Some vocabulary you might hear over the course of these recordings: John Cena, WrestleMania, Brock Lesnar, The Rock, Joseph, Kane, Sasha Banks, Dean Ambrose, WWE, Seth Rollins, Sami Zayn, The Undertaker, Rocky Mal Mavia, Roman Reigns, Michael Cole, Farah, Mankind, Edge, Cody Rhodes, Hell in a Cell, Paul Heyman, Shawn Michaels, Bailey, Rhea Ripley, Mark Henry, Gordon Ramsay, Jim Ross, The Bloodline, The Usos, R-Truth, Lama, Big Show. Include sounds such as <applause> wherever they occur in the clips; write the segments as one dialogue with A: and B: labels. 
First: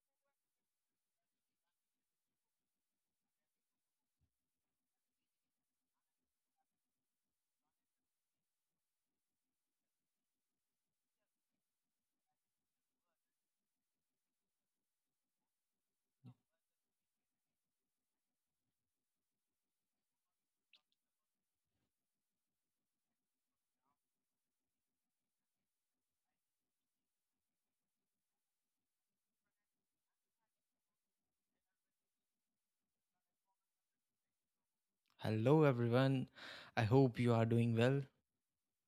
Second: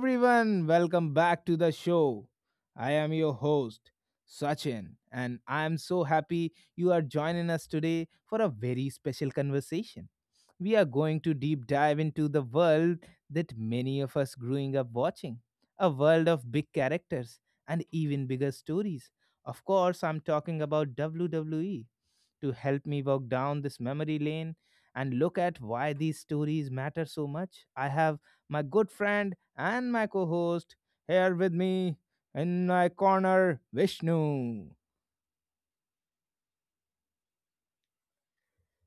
A: everyone. Welcome back to the show. I am your host, Sachin, and I am so happy you are joining us today for a very special conversation. We are going to deep dive into the world that many of us growing up watching a world of big characters and even bigger stories. Of course, I'm talking about WWE to help me walk down this memory lane and look at why these stories matter so much, I have my good friend and my co host here with me in my corner, Vishnu.
B: Hello, everyone. I hope you are doing well.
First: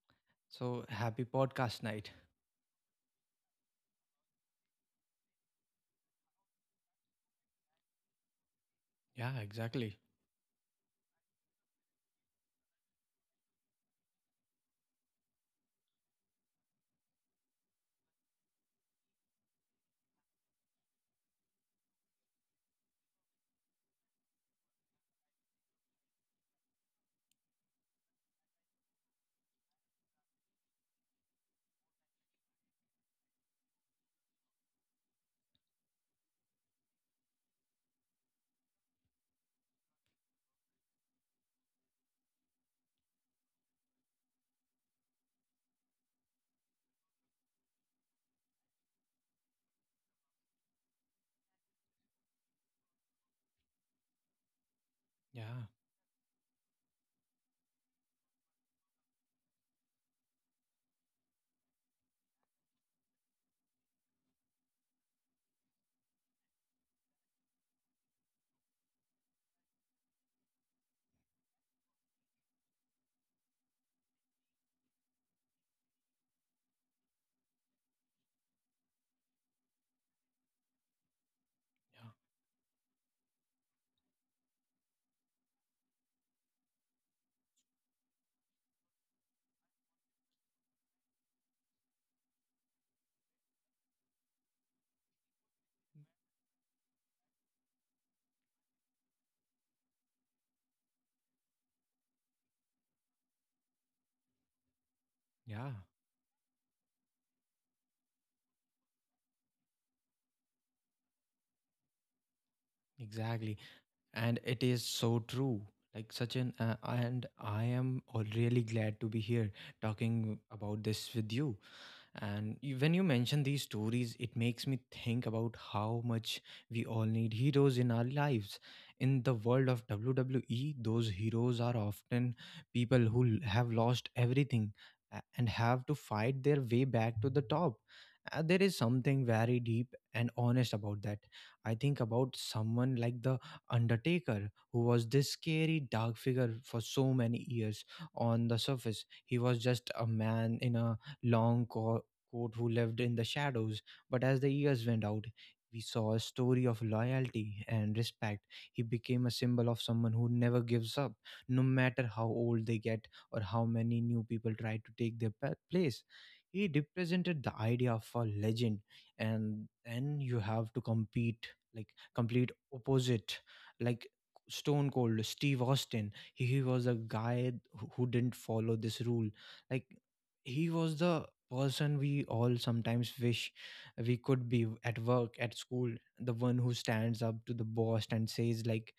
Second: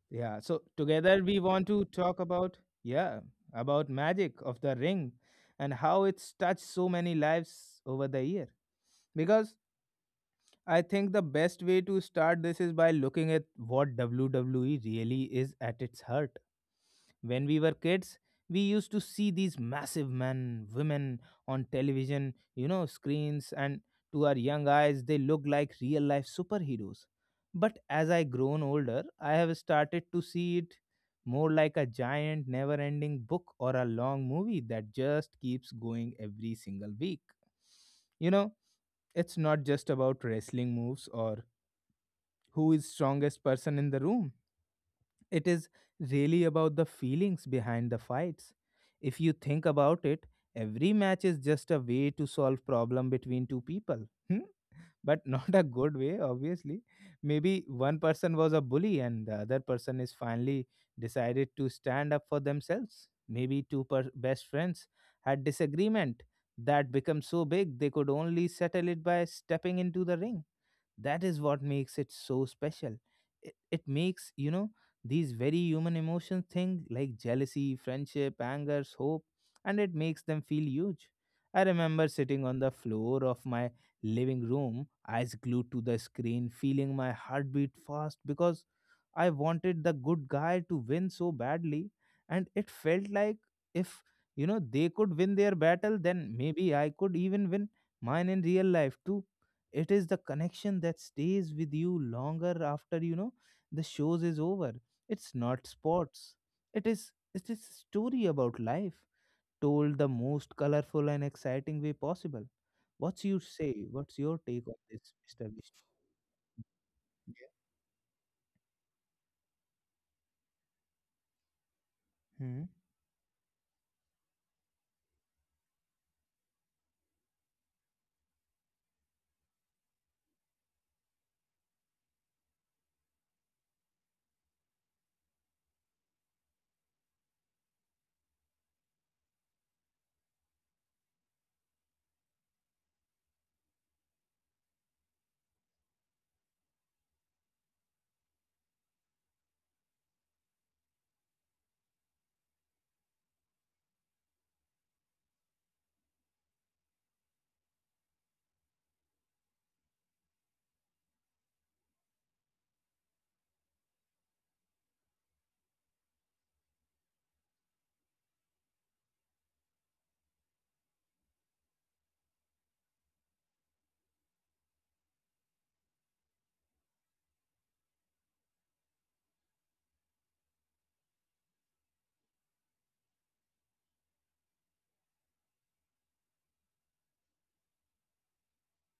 A: Yeah, so
B: So,
A: together
B: happy
A: we want
B: podcast
A: to
B: night.
A: talk about, yeah, about magic of the ring and how it's touched so many lives over the year
B: Yeah,
A: because
B: exactly.
A: I think the best way to start this is by looking at what WWE really is at its heart. When we were kids, we used to see these massive men, women on television, screens, and to our young eyes, they look like real life superheroes. But as I grown older, I have started to see it more like a giant, never ending book or a long movie that just keeps going every single week. You know, it's not just about wrestling moves or who is strongest person in the room. It is really about the feelings behind the fights. If you think about it, every match is just a way to solve problem between two people. <laughs> hmm? But not a
B: Yeah,
A: good way, obviously. Maybe one person was a bully and the other person is finally decided to stand up for themselves. Maybe best friends had disagreement that become so big they could only settle it by stepping into the ring. That is what makes it so special. It makes, these very human emotions thing like jealousy, friendship, angers, hope, and it makes them feel huge. I remember sitting on the floor of my living room, eyes glued to the screen, feeling my heartbeat fast because I wanted the good guy to win so badly, and it felt like if, they could win their battle, then maybe I could even win mine in real life too. It is the connection that stays with you longer after, the shows is over. It's
B: yeah,
A: not
B: yeah,
A: sports, it is a story about life told the most colorful and exciting way possible.
B: exactly.
A: What's your
B: And it
A: take on
B: is
A: this,
B: so
A: Mr.
B: true.
A: Vishnu?
B: And I am really glad to be here talking about this with you.
A: yeah. Hmm.
B: When you mention these stories, it makes me think about how much we all need heroes in our lives. In the world of WWE, those heroes are often people who have lost everything and have to fight their way back to the top. There is something very deep and honest about that. I think about someone like The Undertaker, who was this scary, dark figure for so many years on the surface. He was just a man in a long coat court who lived in the shadows, but as the years went out, we saw a story of loyalty and respect. He became a symbol of someone who never gives up, no matter how old they get or how many new people try to take their place. He represented the idea of a legend, and then you have to compete like complete opposite, like Stone Cold, Steve Austin. He was a guy who didn't follow this rule. Like he was the person we all sometimes wish we could be at work at school, the one who stands up to the boss and says like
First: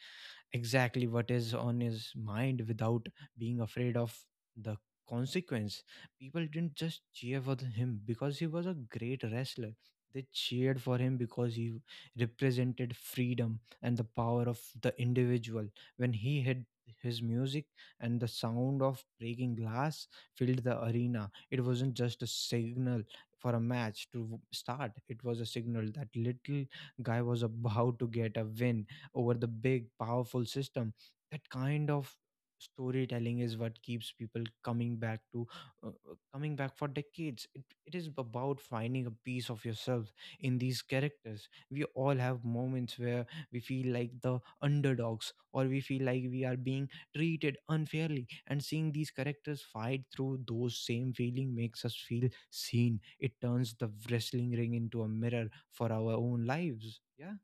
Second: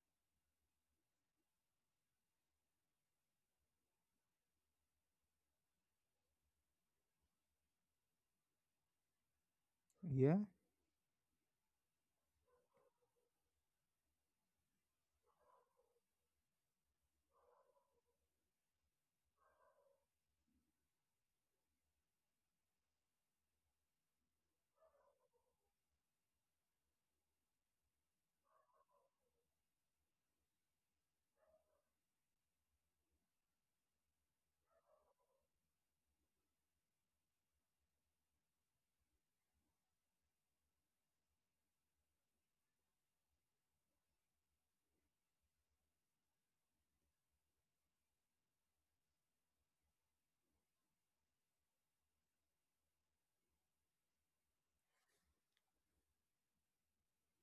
B: exactly what is on his mind without being afraid of the consequence. People didn't just cheer for him because he was a great wrestler. They
A: yeah
B: cheered for him because he represented freedom and the power of the individual. When he hit his music and the sound of breaking glass filled the arena, it wasn't just a signal for a match to start, it was a signal that little guy was about to get a win over the big powerful system. That kind of storytelling is what keeps people coming back to coming back for decades. It is about finding a piece of yourself in these characters. We all have moments where we feel like the underdogs or we feel like we are being treated unfairly, and seeing these characters fight through those same feeling makes us feel seen. It turns the wrestling ring into a mirror for our own lives, yeah.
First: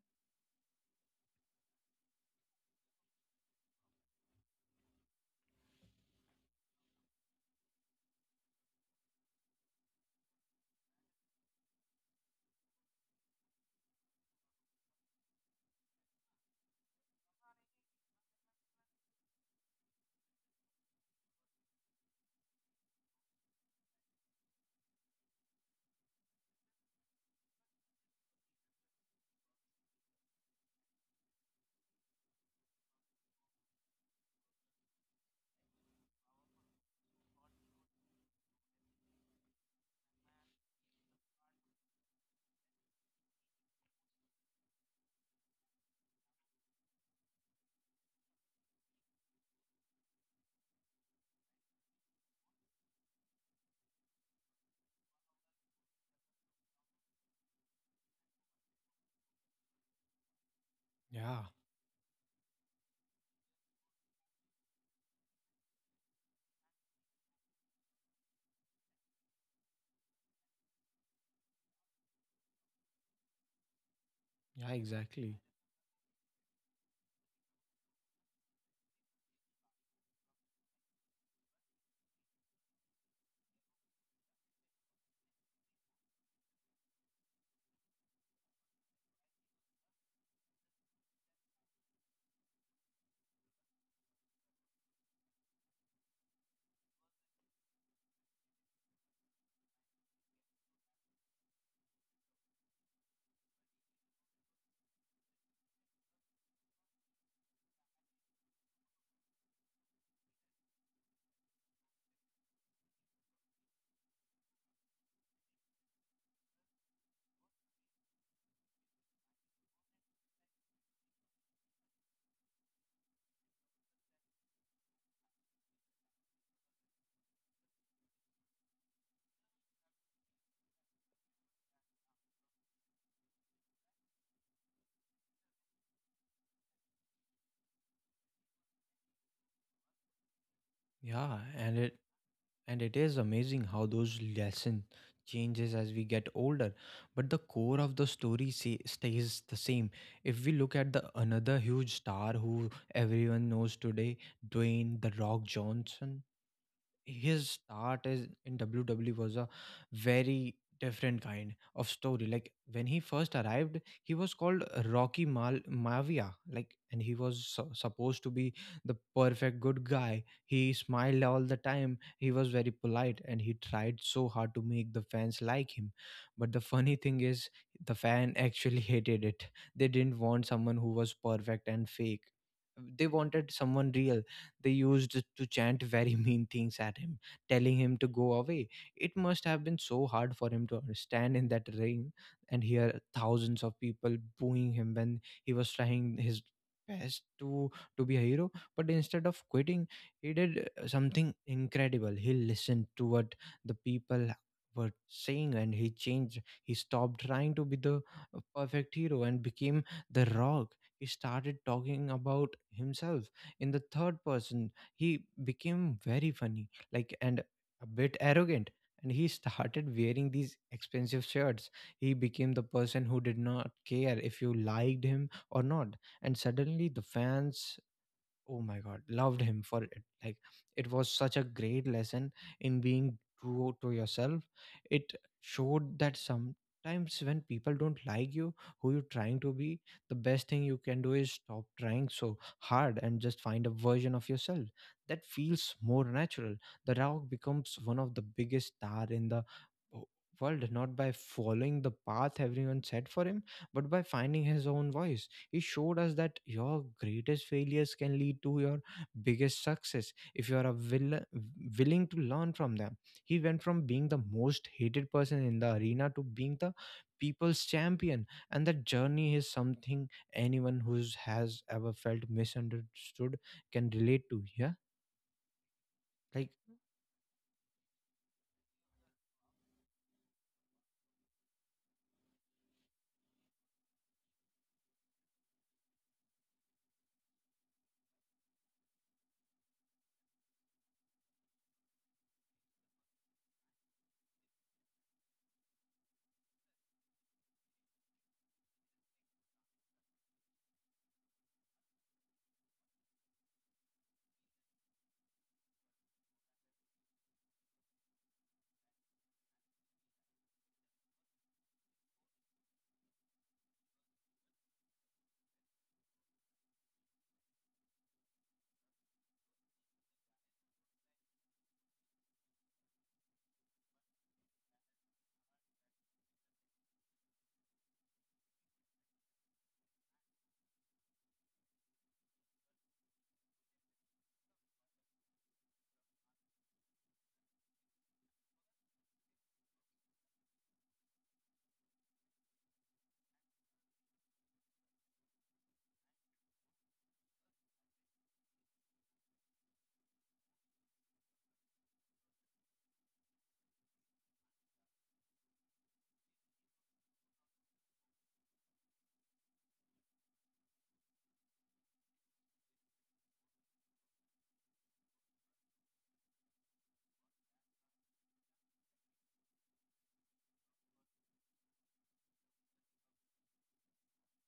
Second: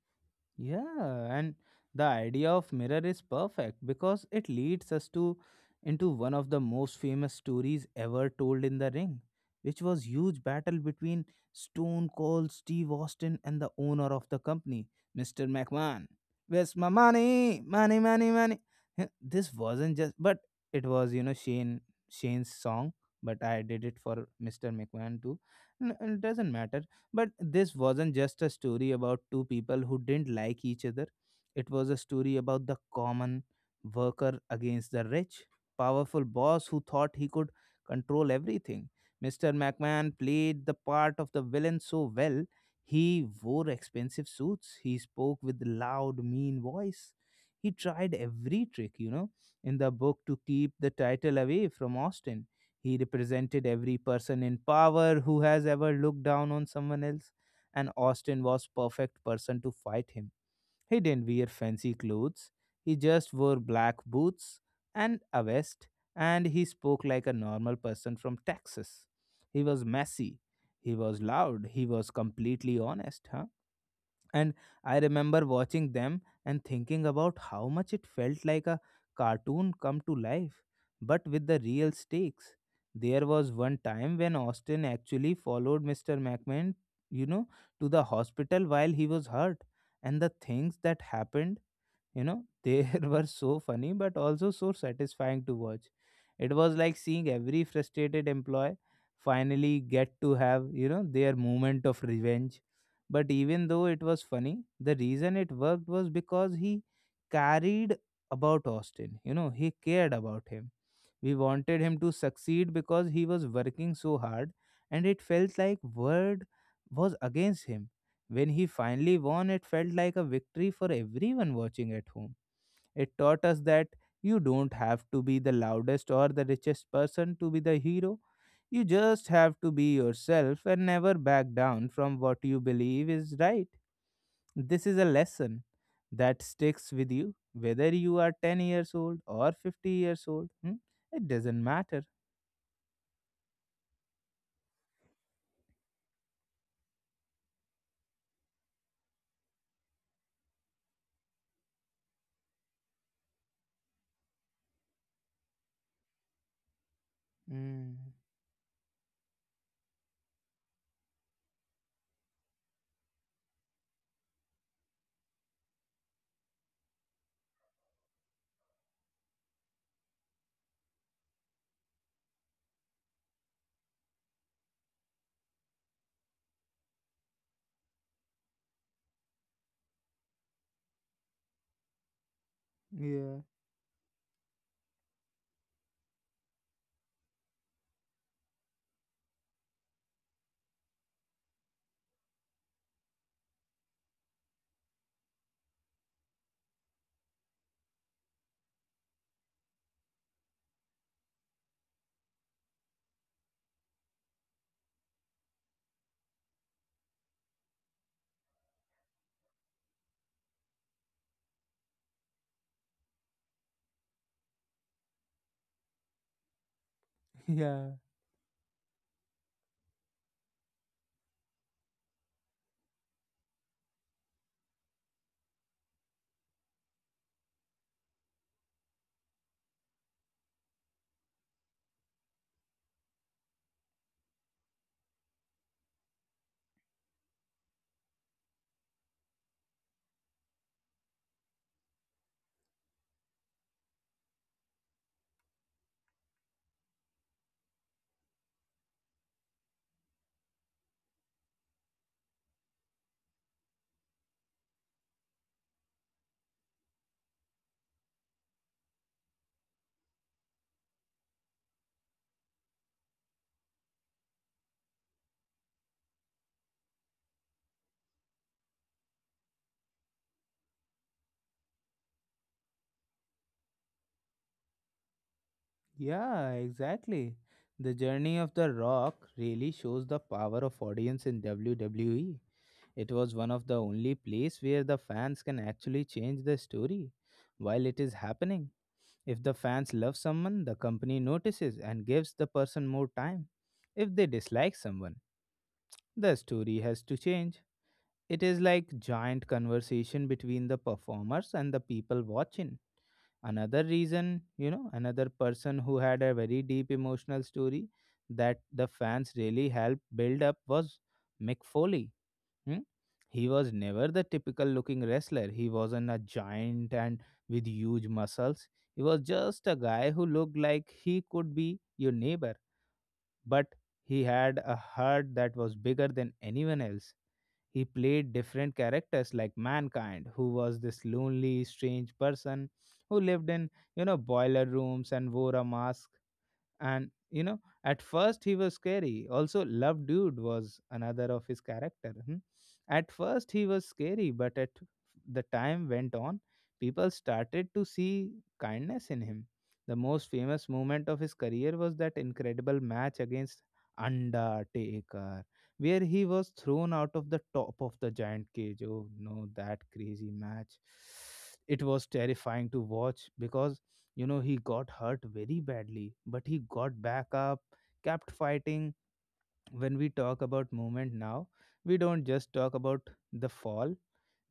A: Yeah, and the idea of mirror is perfect because it leads us to into one of the most famous stories ever told in the ring, which was huge battle between Stone Cold Steve Austin and the owner of the company, Mr. McMahon. Where's my money? Money, money, money. Huh, This wasn't just but it was, Shane's song, but I did it for Mr. McMahon too. It doesn't matter. But this wasn't just a story about two people who didn't like each other. It was a story about the common worker against the rich, powerful boss who thought he could control everything. Mr. McMahon played the part of the villain so well. He wore expensive suits. He spoke with loud, mean voice. He tried every trick, in the book to keep the title away from Austin. He represented every person in power who has ever looked down on someone else, and Austin was perfect person to fight him. He didn't wear
B: Yeah,
A: fancy clothes. He just wore black boots and a vest, and he spoke like a normal person from Texas. He was messy. He was loud. He was completely honest, huh? and
B: Yeah,
A: I
B: exactly.
A: remember watching them and thinking about how much it felt like a cartoon come to life, but with the real stakes. There was one time when Austin actually followed Mr. McMahon, you know, to the hospital while he was hurt, and the things that happened <laughs> they were so funny but also so satisfying to watch. It was like seeing every frustrated employee finally get to have their moment of revenge. But even though it was funny, the reason it worked was because he carried about Austin, he cared about him. We wanted him to succeed because he was working so hard, and it felt like world was against him. When he finally won, it felt like a victory for everyone watching at home. It taught us that you don't have to be the loudest or the richest person to be the hero. You just have to be yourself and never back down from what you believe is right. This is a lesson that sticks with you, whether you are 10 years old or 50 years old. Hmm? It
B: Yeah,
A: doesn't
B: and it
A: matter.
B: and it is amazing how those lesson changes as we get older, but the core of the story, stays the same. If we look at the another huge star who everyone knows today, Dwayne the Rock Johnson, his
A: Mm,
B: start is in WWE was a very different kind of story. Like when he first arrived, he was called Rocky Mal Mavia. Like and he was supposed to be the perfect good guy. He smiled all the time. He was very polite and he tried so hard to make the fans like him. But the funny thing is the fan <laughs> actually hated it. They didn't want someone who was perfect and fake. They
A: yeah,
B: wanted someone real. They used to chant very <laughs> mean things at him, telling him to go away. It must have been so hard for him to stand in that ring and hear thousands of people booing him when he was trying his best to be a hero. But instead of quitting, he did something incredible. He listened to what the people were saying and he changed. He stopped trying to be the perfect hero and became the rock. He started talking about himself in the third person. He became very funny, like, and
A: <laughs>
B: a
A: yeah,
B: bit arrogant, and he started wearing these expensive shirts. He became the person who did not care if you liked him or not, and suddenly the fans, oh my god, loved him for it. Like, it was such a great lesson in being true to yourself. It showed that sometimes when people don't like you who you're trying to be, the best thing you can do is stop trying so hard and just find a version of yourself that feels more natural. The rock becomes one of the biggest star in the w- world not by following the path everyone set for him but by finding his own voice. He showed us that your greatest failures can lead to your biggest success if you are willing to learn from them. He went from being the most hated person in the arena to being the people's champion. And that journey is something anyone who has ever felt misunderstood can relate to. Yeah.
A: yeah,
B: Like,
A: exactly. The journey of The Rock really shows the power of audience in WWE. It was one of the only place where the fans can actually change the story while it is happening. If the fans love someone, the company notices and gives the person more time. If they dislike someone, the story has to change. It is like giant conversation between the performers and the people watching. Another reason, another person who had a very deep emotional story that the fans really helped build up was Mick Foley. hmm? He was never the typical looking wrestler. He wasn't a giant and with huge muscles. He was just a guy who looked like he could be your neighbor, but he had a heart that was bigger than anyone else. He played different characters like Mankind, who was this lonely, strange person who lived in, boiler rooms and wore a mask, and at first he was scary. Also Love Dude was another of his character. Hmm. At first he was scary, but at the time went on, people started to see kindness in him. The most famous moment of his career was that incredible match against Undertaker, where he was thrown out of the top of the giant cage. Oh no, that crazy match. It was terrifying to watch because he got hurt very badly, but he got back up, kept fighting. When we talk about movement now, we don't just talk about the fall,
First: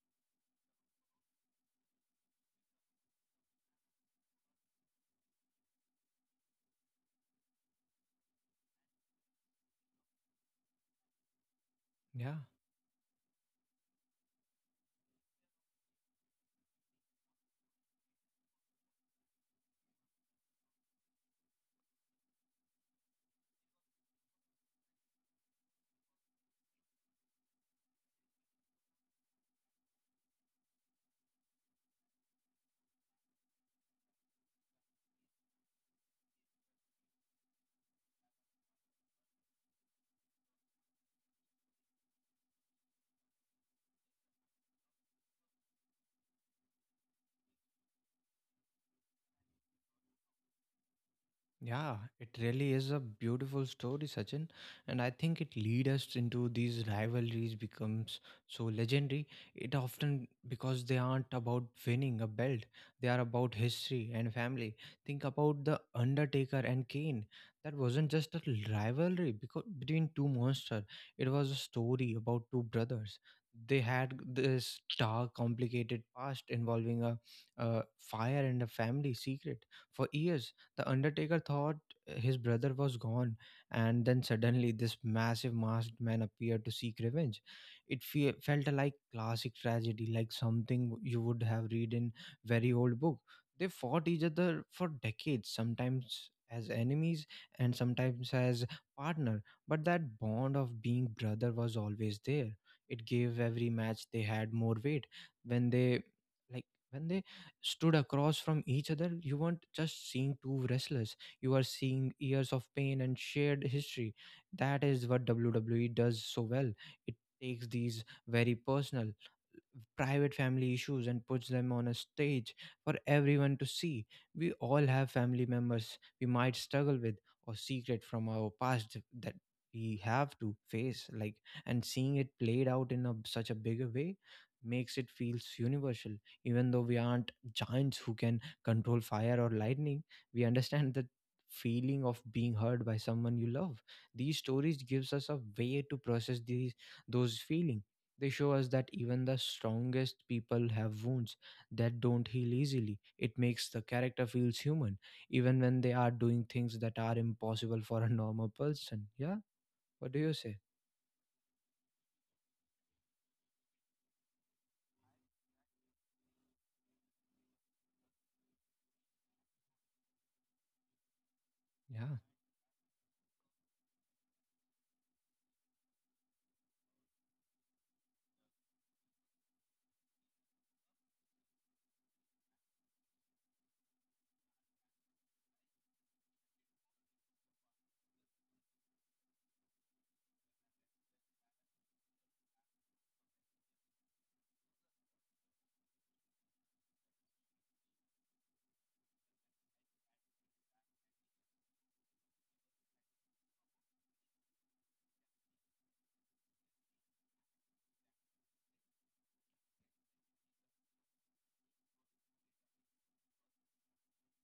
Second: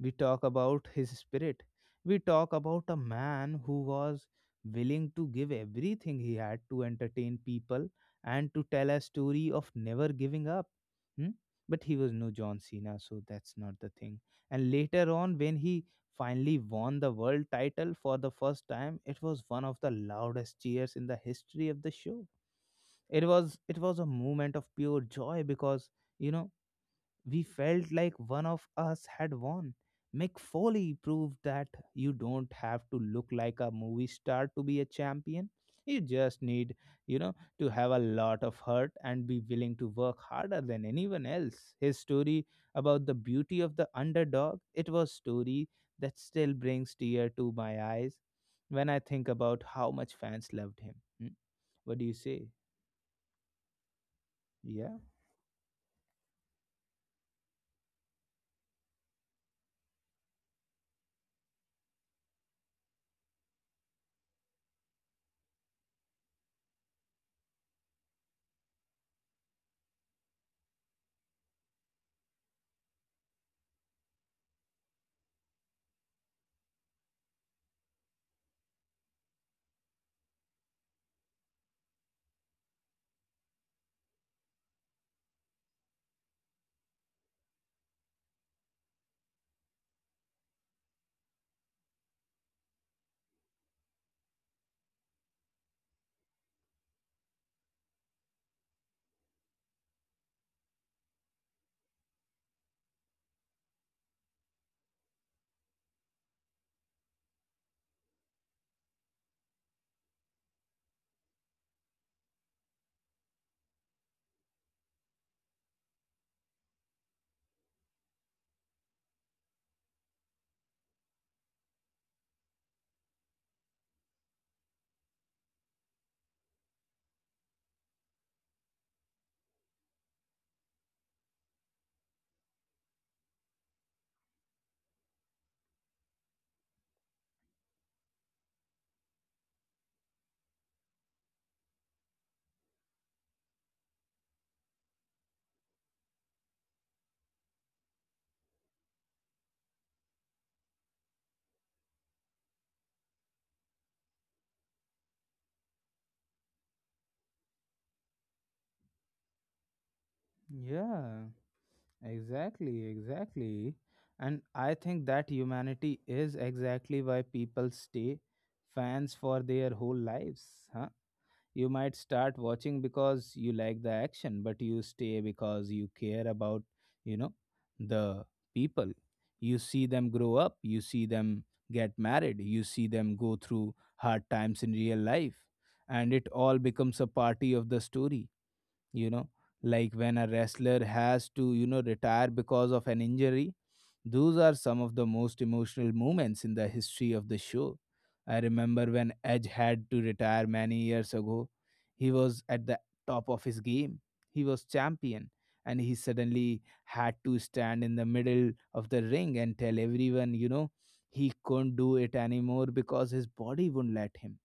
A: we talk about his spirit. We talk about a man who was willing to give everything he had to entertain people and to tell a story of never giving up. Hmm? But he was no
B: yeah.
A: John Cena, so that's not the thing. And later on, when he finally won the world title for the first time, it was one of the loudest cheers in the history of the show. It was a moment of pure joy because you know we felt like one of us had won. Mick Foley proved that you don't have to look like a movie star to be a champion. You just need you know to have a lot of heart and be willing to work harder than anyone else. His story about the beauty of the underdog, it was story that still brings tear to my eyes when I think about how much fans loved him. Hmm?
B: Yeah,
A: What do you
B: it
A: say
B: really is a beautiful story, Sachin,
A: yeah
B: and I think it leads us into these rivalries becomes so legendary. It often because they aren't about winning a belt; they are about history and family. Think about the Undertaker and Kane. That wasn't just a rivalry because between two monsters. It was a story about two brothers. They had this dark, complicated past involving a fire and a family secret for years. The Undertaker thought his brother was gone, and then suddenly this massive masked man appeared to seek revenge. It felt like classic tragedy, like something you would have read in very old book. They fought each other for decades, sometimes as enemies and sometimes as partner, but that bond of being brother was always there. It gave every match they had more weight. When they like when they stood across from each other, you weren't just seeing two wrestlers, you are seeing years of pain and shared history. That is what WWE does so well. It takes these very personal, private family issues and puts them on a stage for everyone to see. We all have family members we might struggle with or secret from our past that we have to face, like, and seeing it played out in such a bigger way makes it feels universal. Even though we aren't giants who can control fire or lightning, we understand the feeling of being heard by someone you love. These stories gives us a way to process these those feelings. They show us that even the strongest people have wounds that don't heal easily. It makes the character feels human, even when they are doing things that are impossible for a normal person. Yeah, what do you say?
A: Yeah, exactly, exactly. And I think that humanity is exactly why people stay fans for their whole lives, huh? You might
B: Yeah,
A: start watching because you like the action, but you stay because you care about, you know, the people. You see them grow up, you see them get married, you see them go through hard times in real life, and it all becomes a party of the story. You know like when a wrestler has to, retire because of an injury, those are some of the most emotional moments in the history of the show. I remember when Edge had to retire many years ago. He was at the top of his game. He was champion, and he suddenly had to stand in the middle of the ring and tell everyone, he couldn't do it anymore because his body wouldn't let him.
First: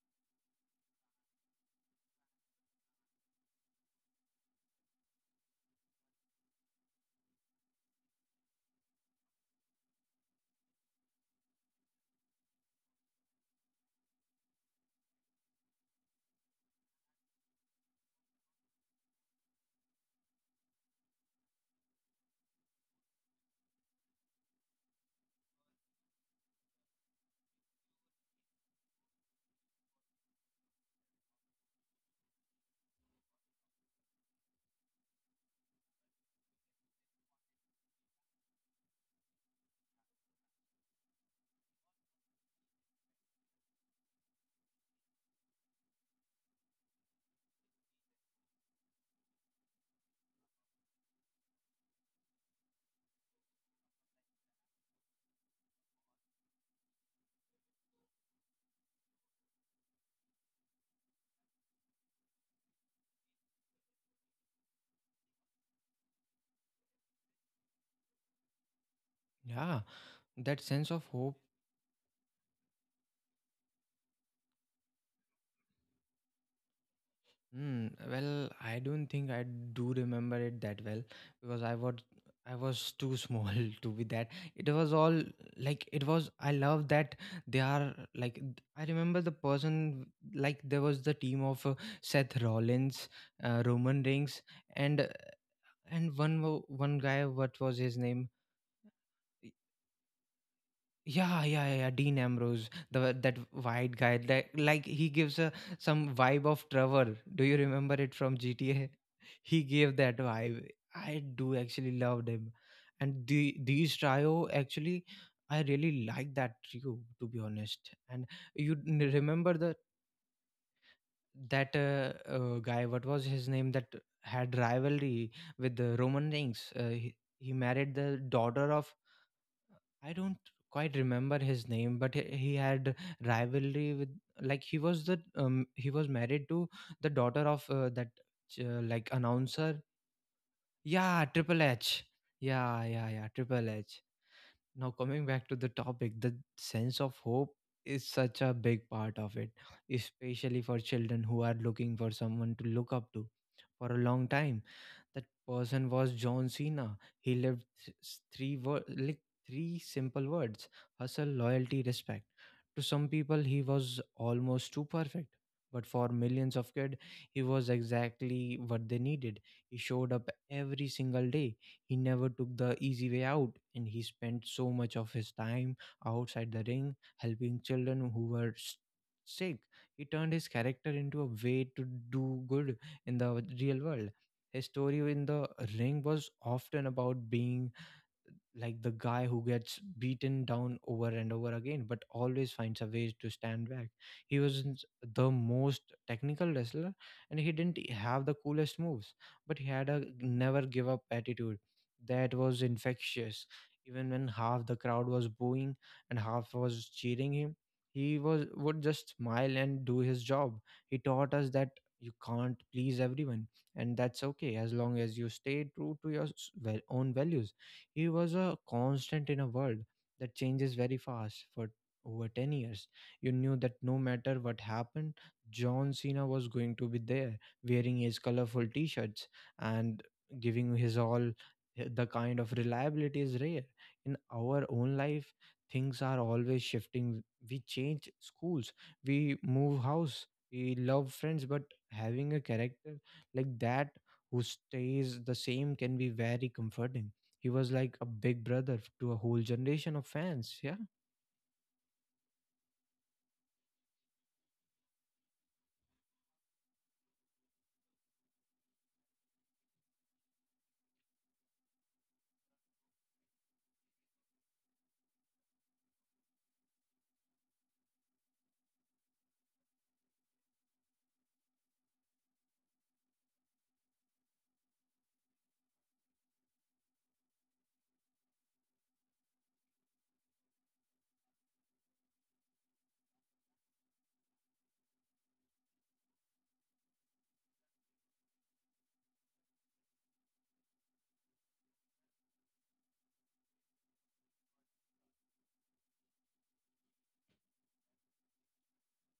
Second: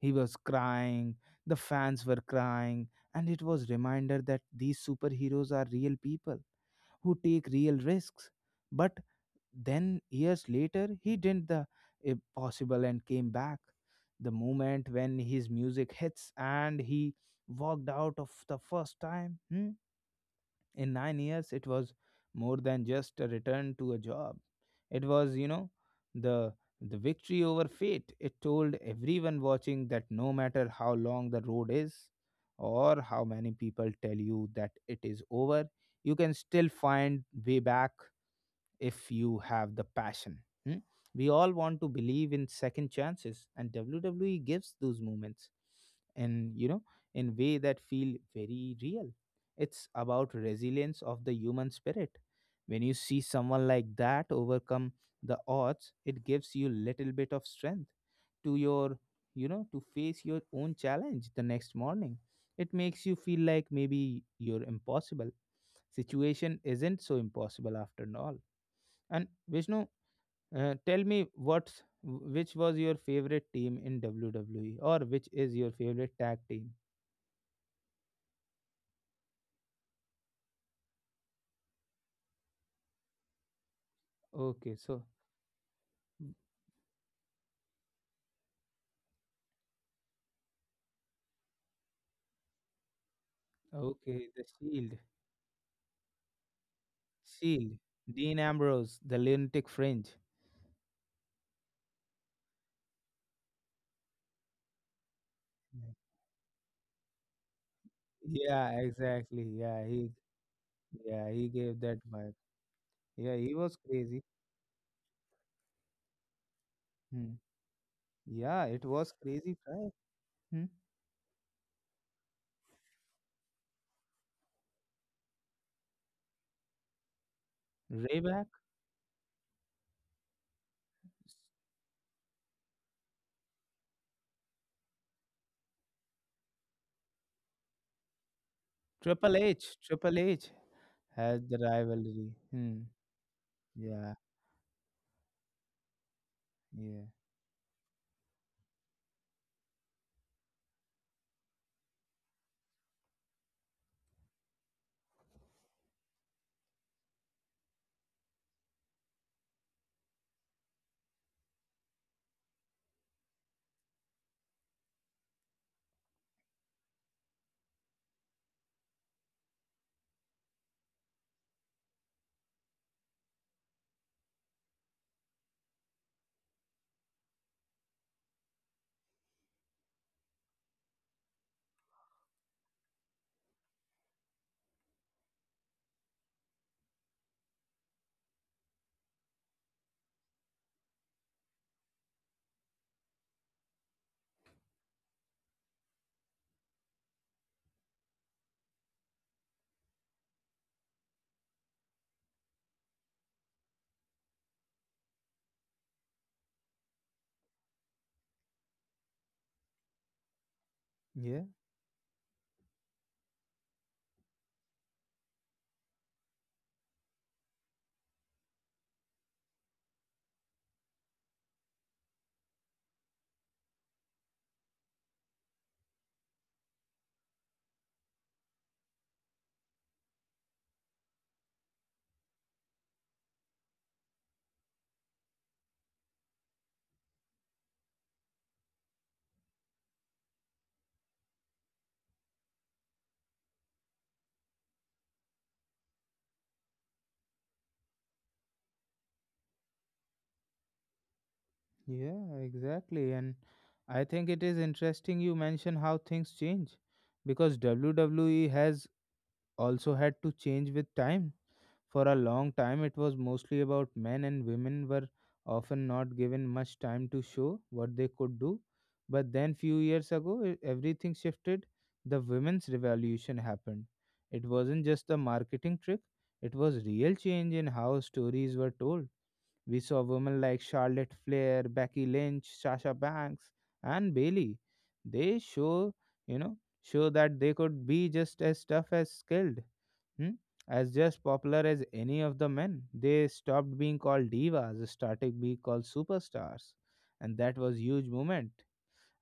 A: He was crying, the fans were crying, and it was reminder that these superheroes are real people who take real risks. But then years later, he did the impossible and came back. The moment when his music hits and he walked out of the first time. In 9 years, it was more than just a return to a job. It was, the the victory over fate. It told everyone watching that no matter how long the road is, or how many people tell you that it is over, you can still find way back if you have the passion. hmm? We all want to believe in second chances, and WWE gives those moments and, in way that feel very real. It's about resilience of the human spirit. When you see someone like that overcome the odds, it gives you little bit of strength to your to face your own challenge the next morning. It makes you feel like maybe you're impossible situation isn't so impossible after all. And
B: yeah.
A: Vishnu,
B: That sense
A: tell
B: of
A: me
B: hope.
A: what's which was your favorite team in WWE or which is your favorite tag team?
B: Mm, well, I don't think I do remember it that well because I was too small <laughs> to be that. It
A: Okay,
B: was
A: so
B: all like it was. I love that they are like I remember the person. Like there was the team of Seth Rollins, Roman
A: okay,
B: Reigns,
A: the Shield,
B: and uh, and one one guy. What was
A: Shield,
B: his name?
A: Dean Ambrose, the lunatic fringe.
B: Yeah, Dean Ambrose, the that white guy, that like he gives a some vibe of Trevor. Do you remember it from
A: Yeah,
B: GTA? <laughs>
A: exactly.
B: He gave that vibe. I
A: Yeah, he
B: do
A: gave
B: actually
A: that
B: loved
A: vibe.
B: him, and
A: Yeah, he
B: the
A: was
B: these
A: crazy.
B: trio actually, I really like that trio to
A: Hmm.
B: be honest. And
A: Yeah,
B: you
A: it was
B: remember
A: crazy
B: the
A: vibe. Hmm.
B: that guy? What was his name? That had rivalry with the Roman Reigns. He married the
A: Way back,
B: daughter of, I don't quite remember his name, but he had rivalry with, like he was the he was married to the daughter of that like announcer.
A: Triple H
B: Yeah,
A: had the
B: Triple H.
A: rivalry. Hmm.
B: Yeah, Triple H.
A: Yeah,
B: Now coming back to the topic, the sense
A: yeah,
B: of hope is such a big part of it, especially for children who are looking for someone to look up to. For a long time that person was John Cena. He lived three word, like three simple words: hustle, loyalty, respect. To some people, he was almost too perfect, but for millions of kids, he was exactly what they needed. He showed up every single day. He never took the easy way out, and he spent so much of his time outside the ring helping children who were sick. He turned his character into a way to do good in the real world. His story in the ring was often about being like the guy who gets beaten down over and over again but always finds a way to stand back. He wasn't the most technical wrestler and he didn't have the coolest moves, but he had a never give up attitude that was infectious. Even when half the crowd was booing and half was cheering him, he was would just smile and do his job. He taught
A: yeah.
B: us that you can't please everyone and that's okay as long as you stay true to your own values. He was a constant in a world that changes very fast. For over 10 years, you knew that no matter what happened, John Cena was going to be there wearing his colorful t shirts and giving his all. The kind of reliability is rare. In our own life, things are always shifting. We change schools, we move house, we love friends, but having a character like that who stays the same can be very comforting. He was like a big brother to a whole generation of fans. Yeah.
A: Yeah, exactly. And I think it is interesting you mention how things change because WWE has also had to change with time. For a long time, it was mostly about men, and women were often not given much time to show what they could do. But then, few years ago, everything shifted. The women's revolution happened. It wasn't just a marketing trick, it was real change in how stories were told. We saw women like Charlotte Flair, Becky Lynch, Sasha Banks, and Bailey. They show, you know, Show that they could be just as tough as skilled, hmm? As just popular as any of the men. They stopped being called divas, started being called superstars, and that was huge moment.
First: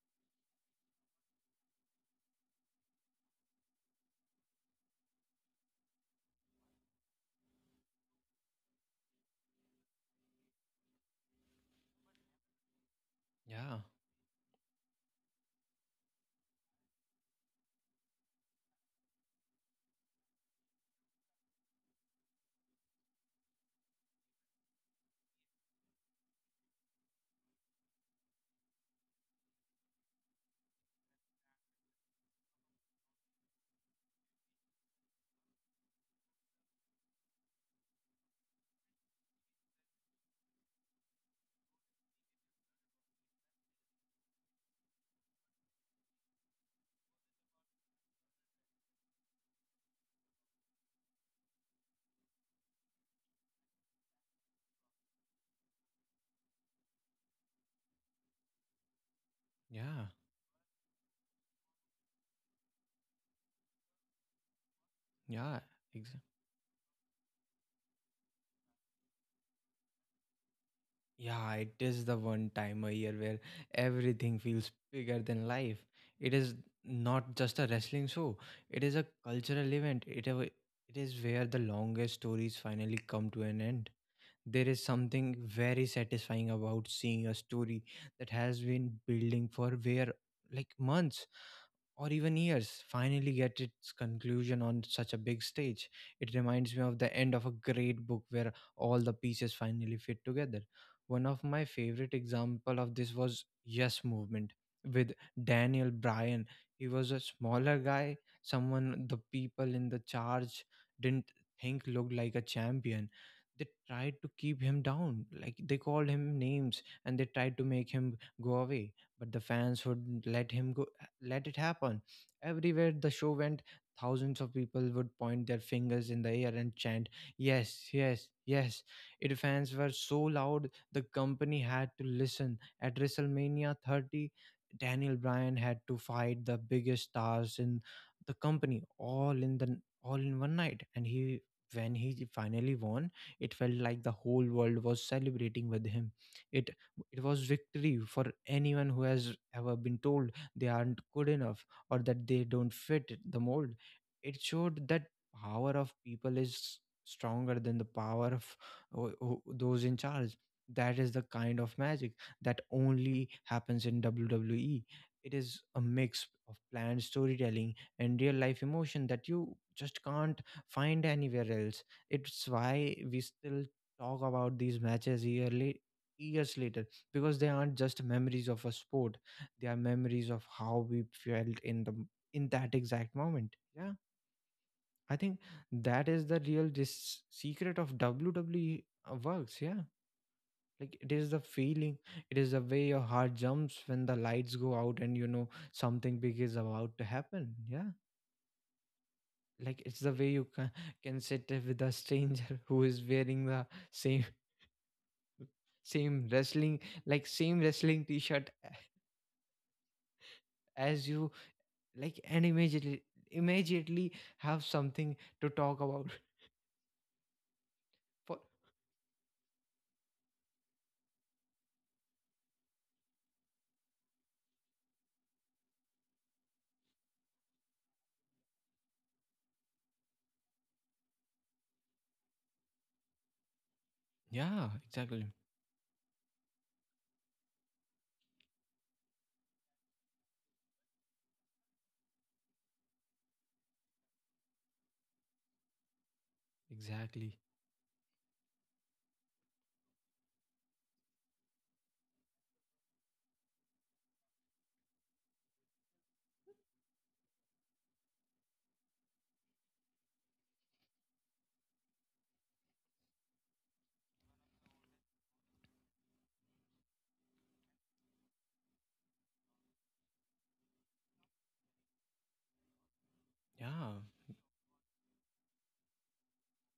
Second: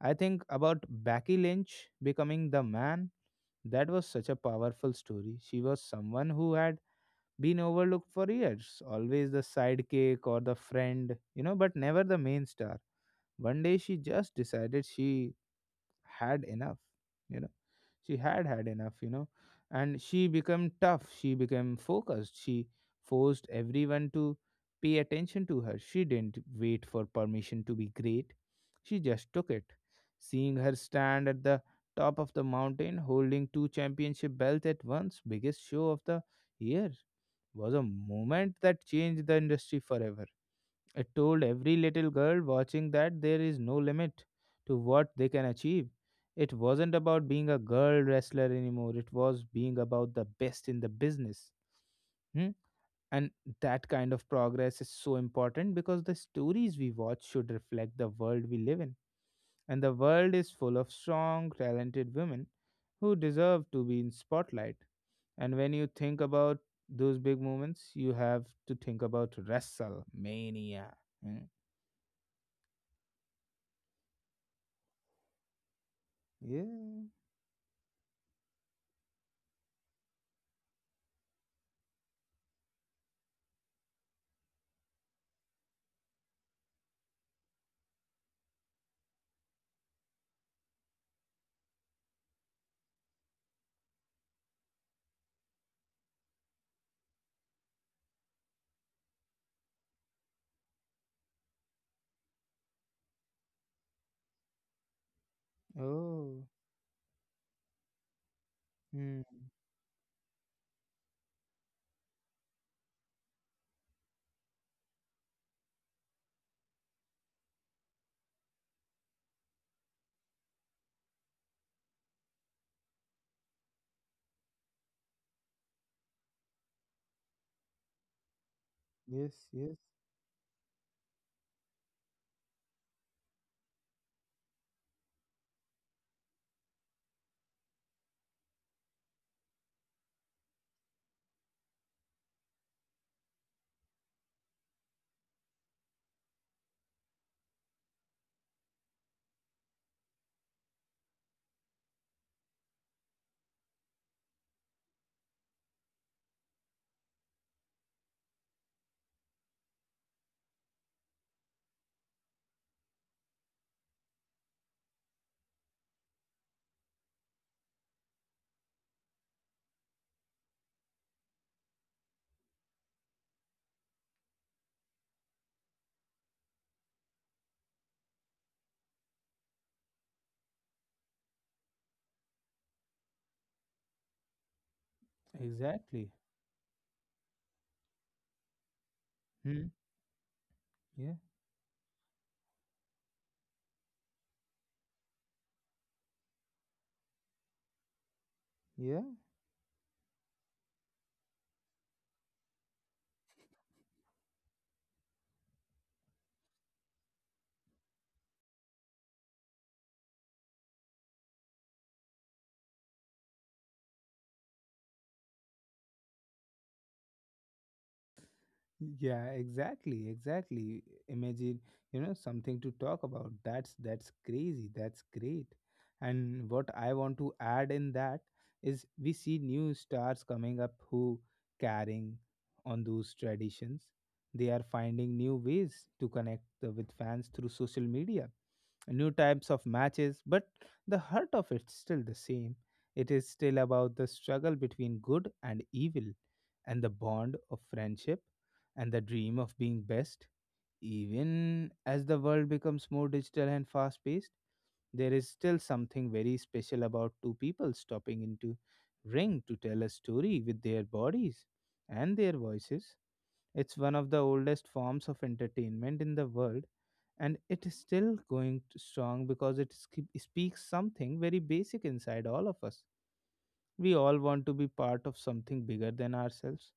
A: I think about Becky Lynch becoming the man. That was such a powerful story. She was someone who had been overlooked for years, always the sidekick or the friend, but never the main star. One day
B: Yeah,
A: she just decided she had enough, you know, she had had enough, and she became tough, she became focused, she forced everyone to pay attention to her. She didn't wait for permission to be great, she just took it. Seeing her stand at the top of the mountain holding two championship belts at once, biggest show of the year, was a moment that changed the industry forever. It told every little girl watching that there is no limit to what they can achieve. It wasn't about being a girl wrestler anymore, it was being about the best in the business. Hmm? And that kind of progress is so important because the stories we watch should reflect the world we live in. And the
B: yeah,
A: world is full of strong, talented women who deserve to be in spotlight. And
B: yeah,
A: when you
B: exa-
A: think about those big moments, you have to think about WrestleMania. Mm.
B: yeah. It is the one time a year where everything feels bigger than life. It is
A: Yeah.
B: not just a wrestling show; it is a cultural event. It is where the longest stories finally come to an end. There is something very satisfying about seeing a story that has been building for where like months or even years, finally get its conclusion on such a big stage. It reminds me of the end of a great book where all the pieces finally fit together. One of my favorite example of this was Yes Movement with Daniel Bryan.
A: Oh.
B: He was a smaller guy, someone the
A: Mm.
B: people in the charge didn't think looked like a champion. They tried to keep him down, like they called him names and they tried to make him go away, but the fans wouldn't let him go let it happen. Everywhere the show went, thousands of people would point their fingers in the air and chant, yes, yes, yes. It
A: Yes.
B: fans
A: Yes.
B: were so loud the company had to listen. At WrestleMania 30, Daniel Bryan had to fight the biggest stars in the company all in one night, and he when he finally won, it felt like the whole world was celebrating with him. It it was victory for anyone who has ever been told they aren't good enough, or that they don't fit the mold. It showed that power of people is stronger than the power of those in charge. That is the kind of magic that only happens in WWE. It is a mix of planned storytelling and real life emotion that you just can't find anywhere else. It's why we still talk about these matches yearly years later, because they aren't just memories of a sport, they are memories of how we felt in that exact moment. Yeah, I think that
A: Exactly.
B: is the real this secret of WWE works.
A: Hmm.
B: Yeah, like it
A: Yeah.
B: is the feeling. It is the way your heart jumps when the lights go out and you know something big is about to happen. Yeah.
A: Yeah.
B: Like it's the way you can sit with a stranger <laughs> who is wearing the same same wrestling same wrestling t-shirt as you, like, and immediately have something to talk about <laughs> for.
A: Yeah, exactly, exactly. Imagine, something to talk about. That's crazy, that's great. And what I want to add in that is we see new stars coming up who carrying on those traditions. They are
B: Yeah,
A: finding
B: exactly.
A: new ways to connect with fans through social media, new types of matches, but the heart of it's still the same. It is still about the struggle between good and evil, and the
B: Exactly.
A: bond of friendship, and the dream of being best. Even as the world becomes more digital and fast paced, there is still something very special about two people stopping into ring to tell a story with their bodies and their voices. It's one of the oldest forms of entertainment in the world and it is still strong because it speaks something very basic inside all of us. We
B: Yeah.
A: all want to be part of something bigger than ourselves.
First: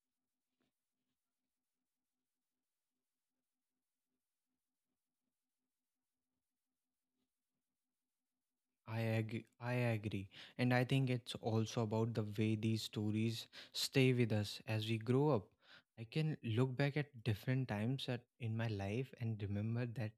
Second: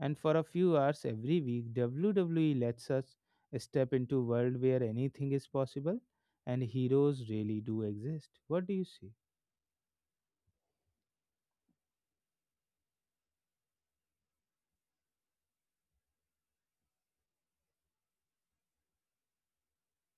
A: And for a few hours every week, WWE lets us step into a world where anything is possible and heroes really do exist. What do you
B: I
A: see?
B: agree. I agree. And I think it's also about the way these stories stay with us as we grow up. I can look back at different times in my life and remember that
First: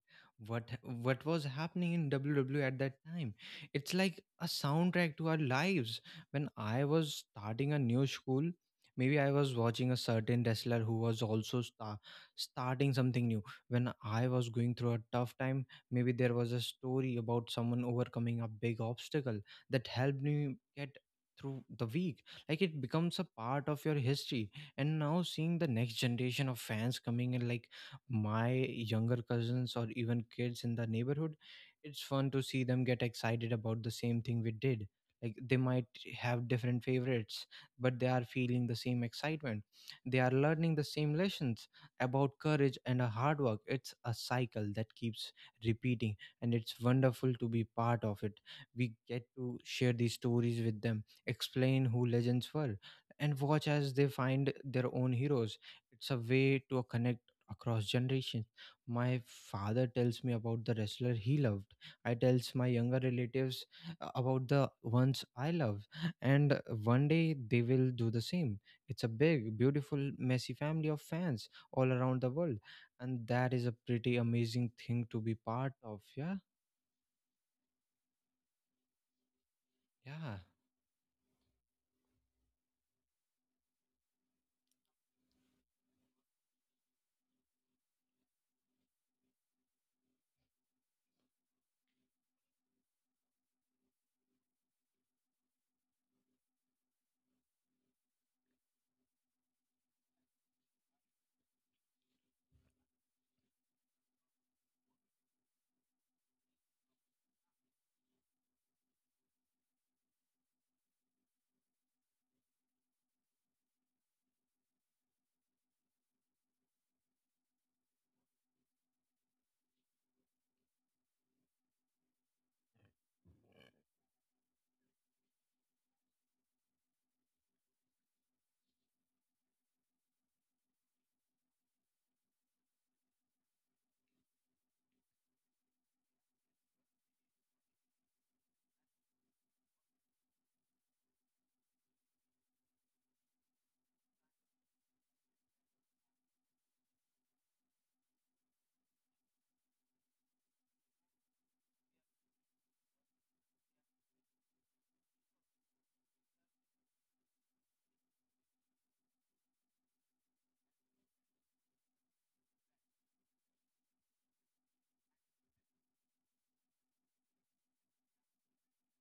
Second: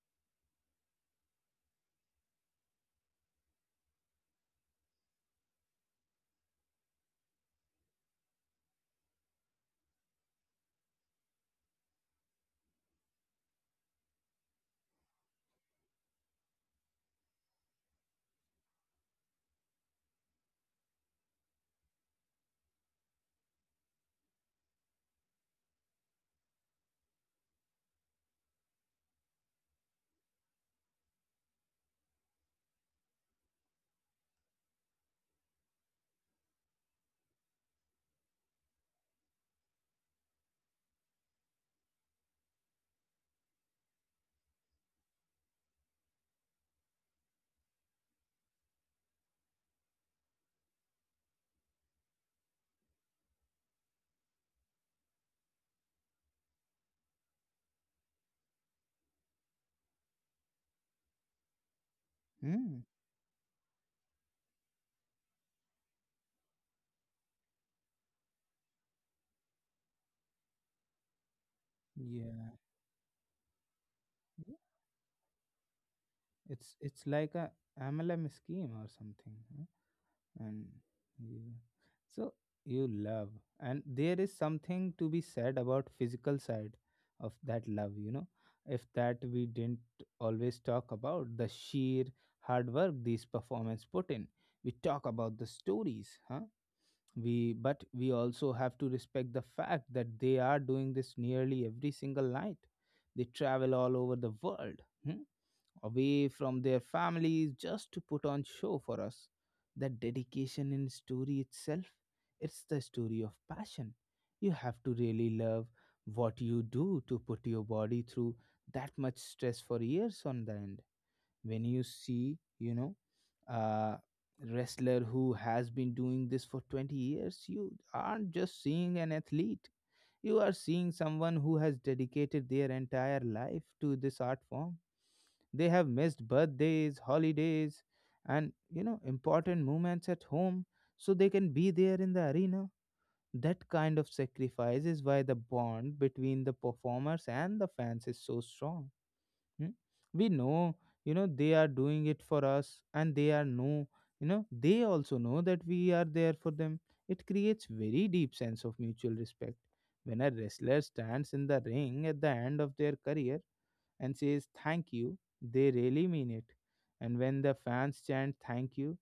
B: what was happening in WW at that time. It's like a soundtrack to our lives. When I was starting a new school, maybe I was watching a certain wrestler who was also starting something new. When I was going through a tough time, maybe there was a story about someone overcoming a big obstacle that helped me get through the week. Like it becomes a part of your history. And now seeing the next generation of fans coming in, like my younger cousins or even kids in the neighborhood, it's fun to see them get excited about the same thing we did. Like they might have different favorites, but they are feeling the same excitement. They are learning the same lessons about courage and a hard work. It's a cycle that keeps repeating, and it's wonderful to be part of it. We get to share these stories with them, explain who legends were, and watch as they find their own heroes. It's a way to connect across generations. My father tells me about the wrestler he loved, I tells my
A: Hmm.
B: younger relatives about the ones I love, and one day they will do the same. It's a big beautiful messy family of fans all around the
A: Yeah,
B: world, and that is a pretty amazing thing to be part of. Yeah.
A: it's like a MLM scheme or something.
B: Yeah.
A: And you, so you love, and there is something to be said about physical side of that love, if that we didn't always talk about the sheer hard work these performance put in. We talk about the stories, huh? We but we also have to respect the fact that they are doing this nearly every single night. They travel all over the world, hmm? Away from their families just to put on show for us. That dedication in story itself, it's the story of passion. You have to really love what you do to put your body through that much stress for years on the end. When you see, a wrestler who has been doing this for 20 years, you aren't just seeing an athlete. You are seeing someone who has dedicated their entire life to this art form. They have missed birthdays, holidays, and important moments at home so they can be there in the arena. That kind of sacrifice is why the bond between the performers and the fans is so strong. Hmm? We know, you know, They are doing it for us, and they are know, you know, they also know that we are there for them. It creates very deep sense of mutual respect. When a wrestler stands in the ring at the end of their career, and says thank you, they really mean it. And when the fans chant thank you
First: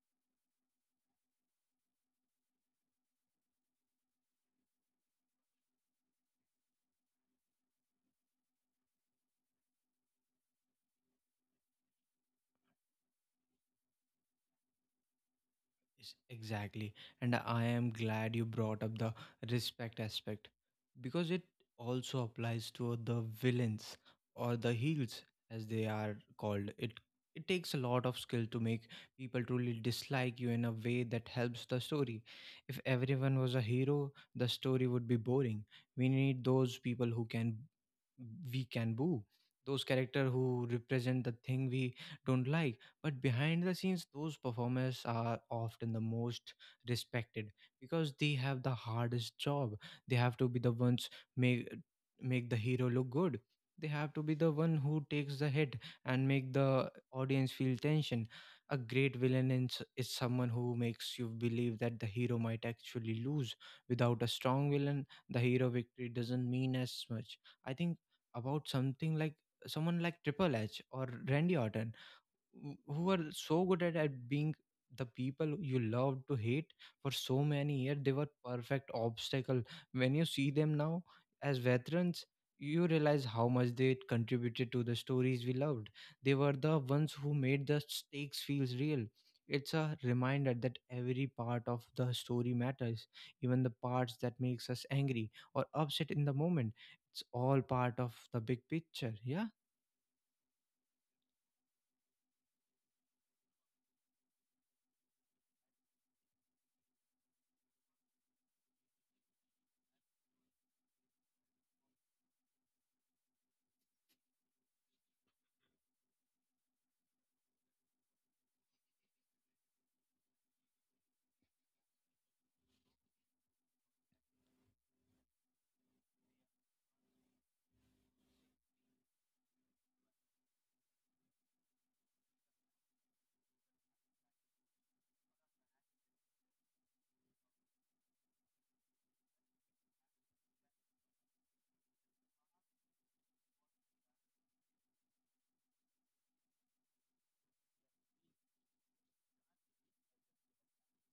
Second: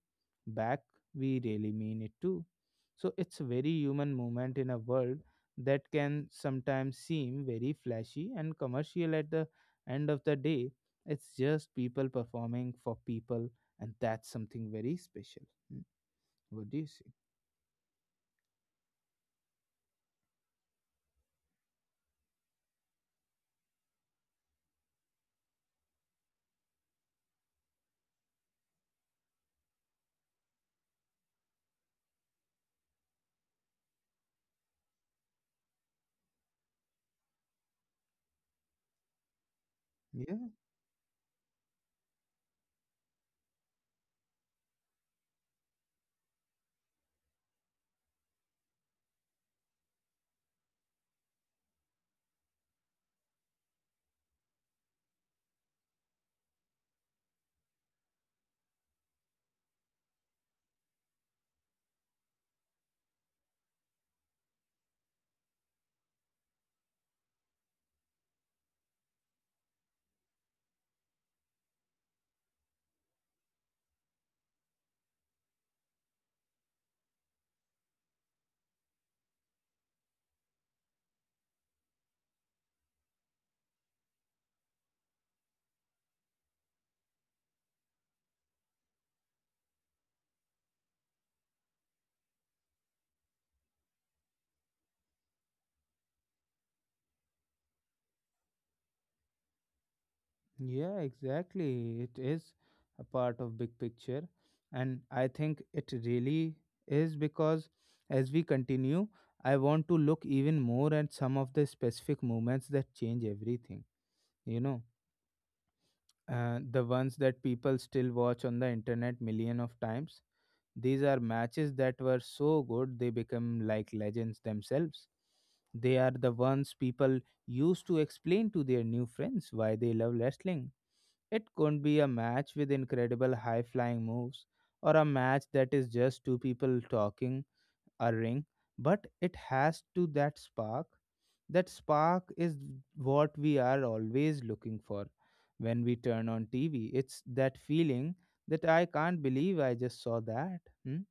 A: back, we really mean it too. So it's a very human moment in a world that can sometimes seem very flashy and commercial at the end of the day. It's just people performing for people, and that's something very special. Hmm.
B: Yes,
A: What do you
B: exactly.
A: say?
B: And I am glad you brought up the respect aspect because it also applies to the villains, or the heels as they are called. It takes a lot of skill to make people truly dislike you in a way that helps the story. If everyone was a hero, the story would be boring. We need those people who can we can boo. Those character
A: Yeah.
B: who represent the thing we don't like, but behind the scenes, those performers are often the most respected because they have the hardest job. They have to be the ones make make the hero look good. They have to be the one who takes the hit and make the audience feel tension. A great villain is someone who makes you believe that the hero might actually lose. Without a strong villain, the hero victory doesn't mean as much. I think about something like someone like Triple H or Randy Orton, who are so good at being the people you love to hate. For so many years they were perfect obstacle. When you see them now as veterans, you realize how much they contributed to the stories we loved. They were the ones who made the stakes feels real. It's a reminder that every part of the story matters, even the parts that makes us angry or upset in the moment. It's all part of the big picture. Yeah.
A: Yeah, exactly. It is a part of big picture, and I think it really is because as we continue, I want to look even more at some of the specific moments that change everything, you know. The ones that people still watch on the internet million of times. These are matches that were so good they become like legends themselves. They are the ones people used to explain to their new friends why they love wrestling. It could be a match with incredible high flying moves, or a match that is just two people talking a ring, but it has to that spark. That spark is what we are always looking for when we turn on TV. It's that feeling that I can't believe I just saw that. Hmm?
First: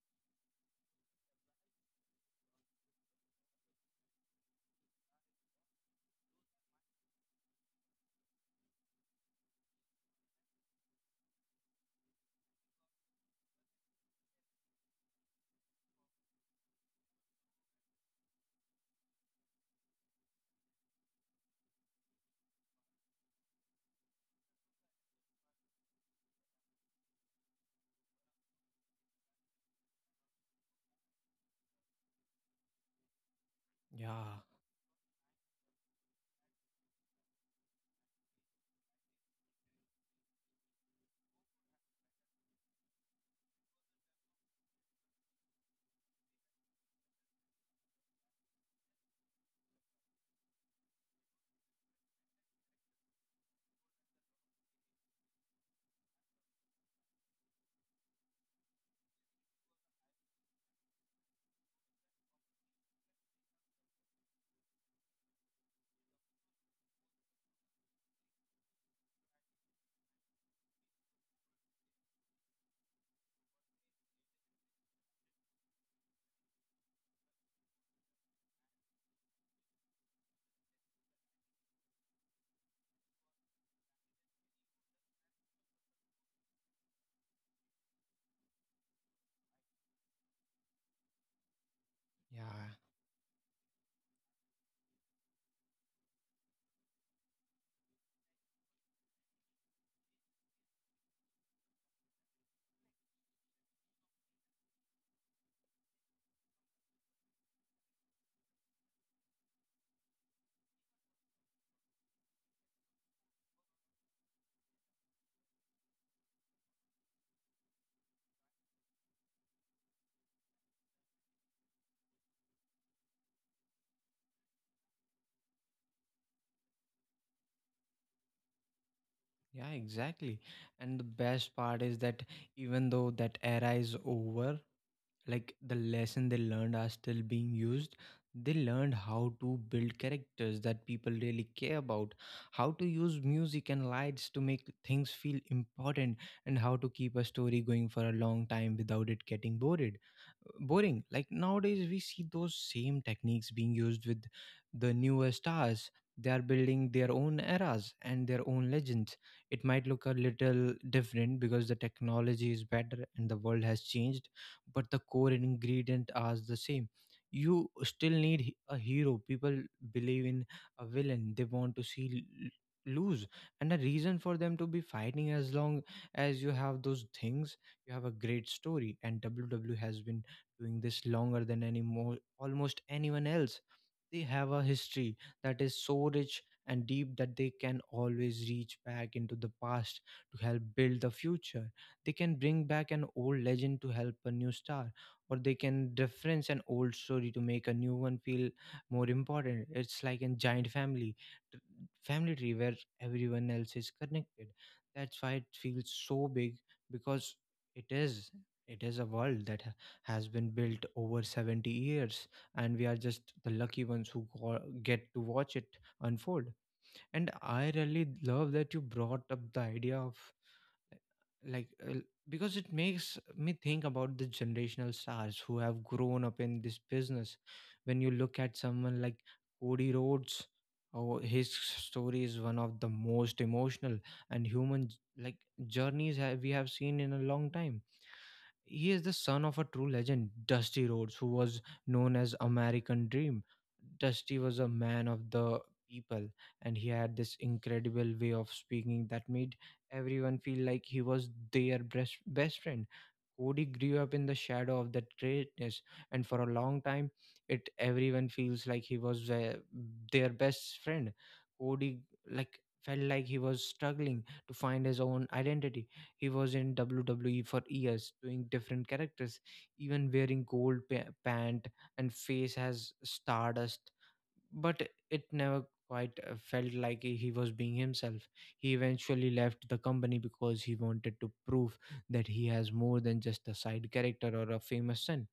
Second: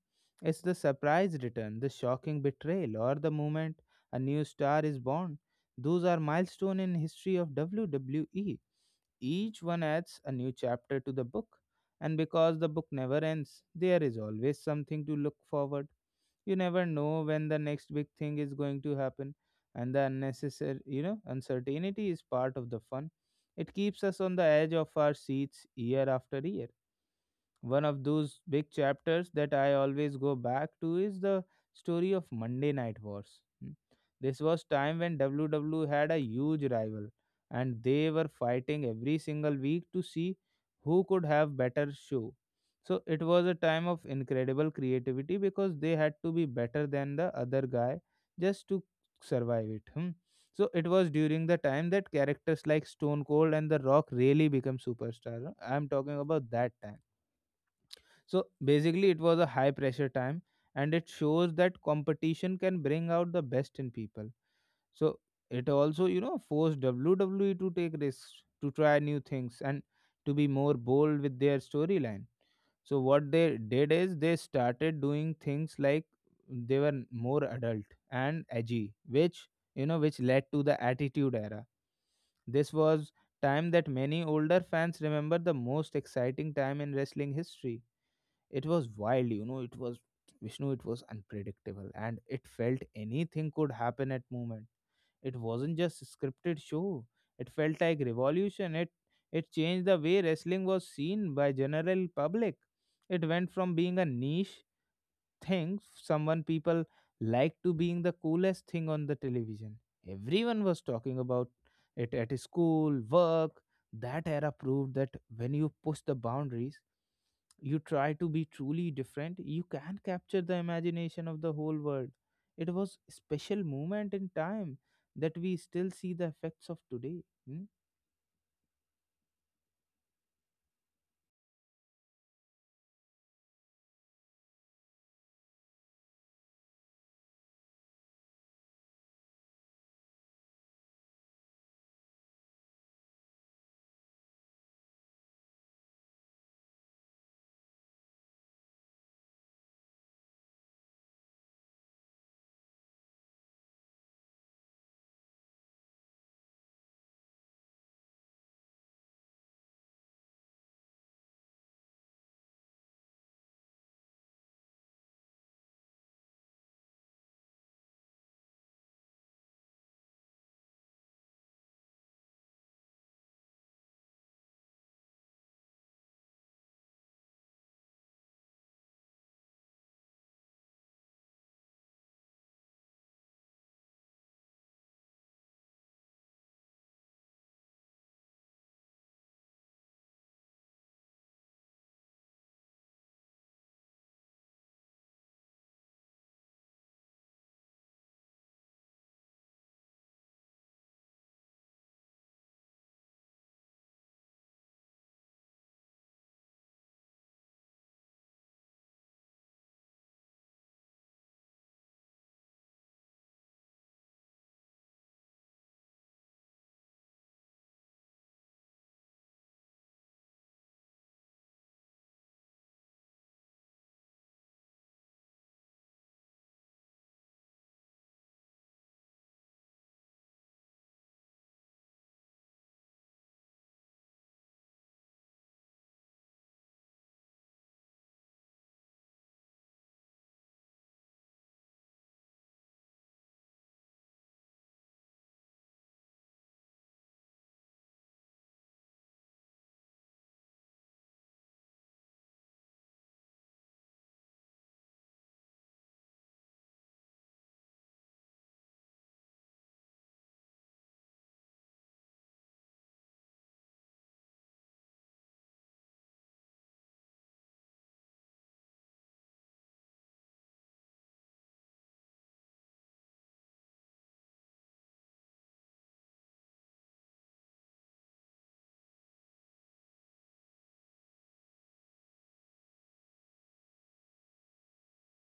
A: It's the surprise return, the shocking betrayal, or the moment a new star is born. Those are milestone in history of WWE. Each one adds a new chapter to the book. And because the book never ends, there is always something to look forward. You never know when the next big thing is going to happen, and the unnecessary, uncertainty is part of the fun. It keeps us on the edge of our seats year after year. One of those big chapters that I always go back to is the story of Monday Night Wars. Hmm.
B: Yeah.
A: This was time when WWE had a huge rival and they were fighting every single week to see who could have better show. So it was a time of incredible creativity because they had to be better than the other guy just to survive it. Hmm. So it was during the time that characters like Stone Cold and The Rock really became superstars. Huh? I'm talking about that time. So basically, it was a high pressure time, and it shows that competition can bring out the best in people. So it also, forced WWE to take risks, to try new things, and to be more bold with their storyline. So what they did is they started doing things like they were more adult and edgy, which, which led to the Attitude Era. This was time that many older fans remember the most exciting time in wrestling history. It was wild, it was Vishnu, it was unpredictable and it
B: Yeah.
A: felt anything could happen at moment. It wasn't just scripted show. It felt like revolution. It changed the way wrestling was seen by general public. It went from being a niche thing someone people like to being the coolest thing on the television. Everyone was talking about it at school, work. That era proved that when you push the boundaries, you try to be truly different, you can capture the imagination of the whole world. It was special moment in time that we still see the effects of today. Hmm?
B: Yeah, exactly. And the best part is that even though that era is over, like the lesson they learned are still being used. They learned how to build characters that people really care about, how to use music and lights to make things feel important, and how to keep a story going for a long time without it getting bored boring. Like nowadays we see those same techniques being used with the newer stars. They are building their own eras and their own legends. It might look a little different because the technology is better and the world has changed, but the core ingredient are the same. You still need a hero people believe in, a villain they want to see lose, and a reason for them to be fighting. As long as you have those things, you have a great story. And WW has been doing this longer than any more almost anyone else. They have a history that is so rich and deep that they can always reach back into the past to help build the future. They can bring back an old legend to help a new star, or they can reference an old story to make a new one feel more important. It's like a giant family, t- family tree where everyone else is connected. That's why it feels so big, because it is. It is a world that has been built over 70 years, and we are just the lucky ones who get to watch it unfold. And I really love that you brought up the idea of like uh, because it makes me think about the generational stars who have grown up in this business. When you look at someone like Cody Rhodes, oh, his story is one of the most emotional and human, like journeys we have seen in a long time. He is the son of a true legend, Dusty Rhodes, who was known as American Dream. Dusty was a man of the people, and he had this incredible way of speaking that made everyone feel like he was their best friend. Cody grew up in the shadow of that greatness, and for a long time, it everyone feels like he was their best friend. Cody like felt like he was struggling to find his own identity. He was in WWE for years, doing different characters, even wearing gold pant and face as stardust, but it never quite felt like he was being himself. He eventually left the company because he wanted to prove that he has more than just a side character or a famous son.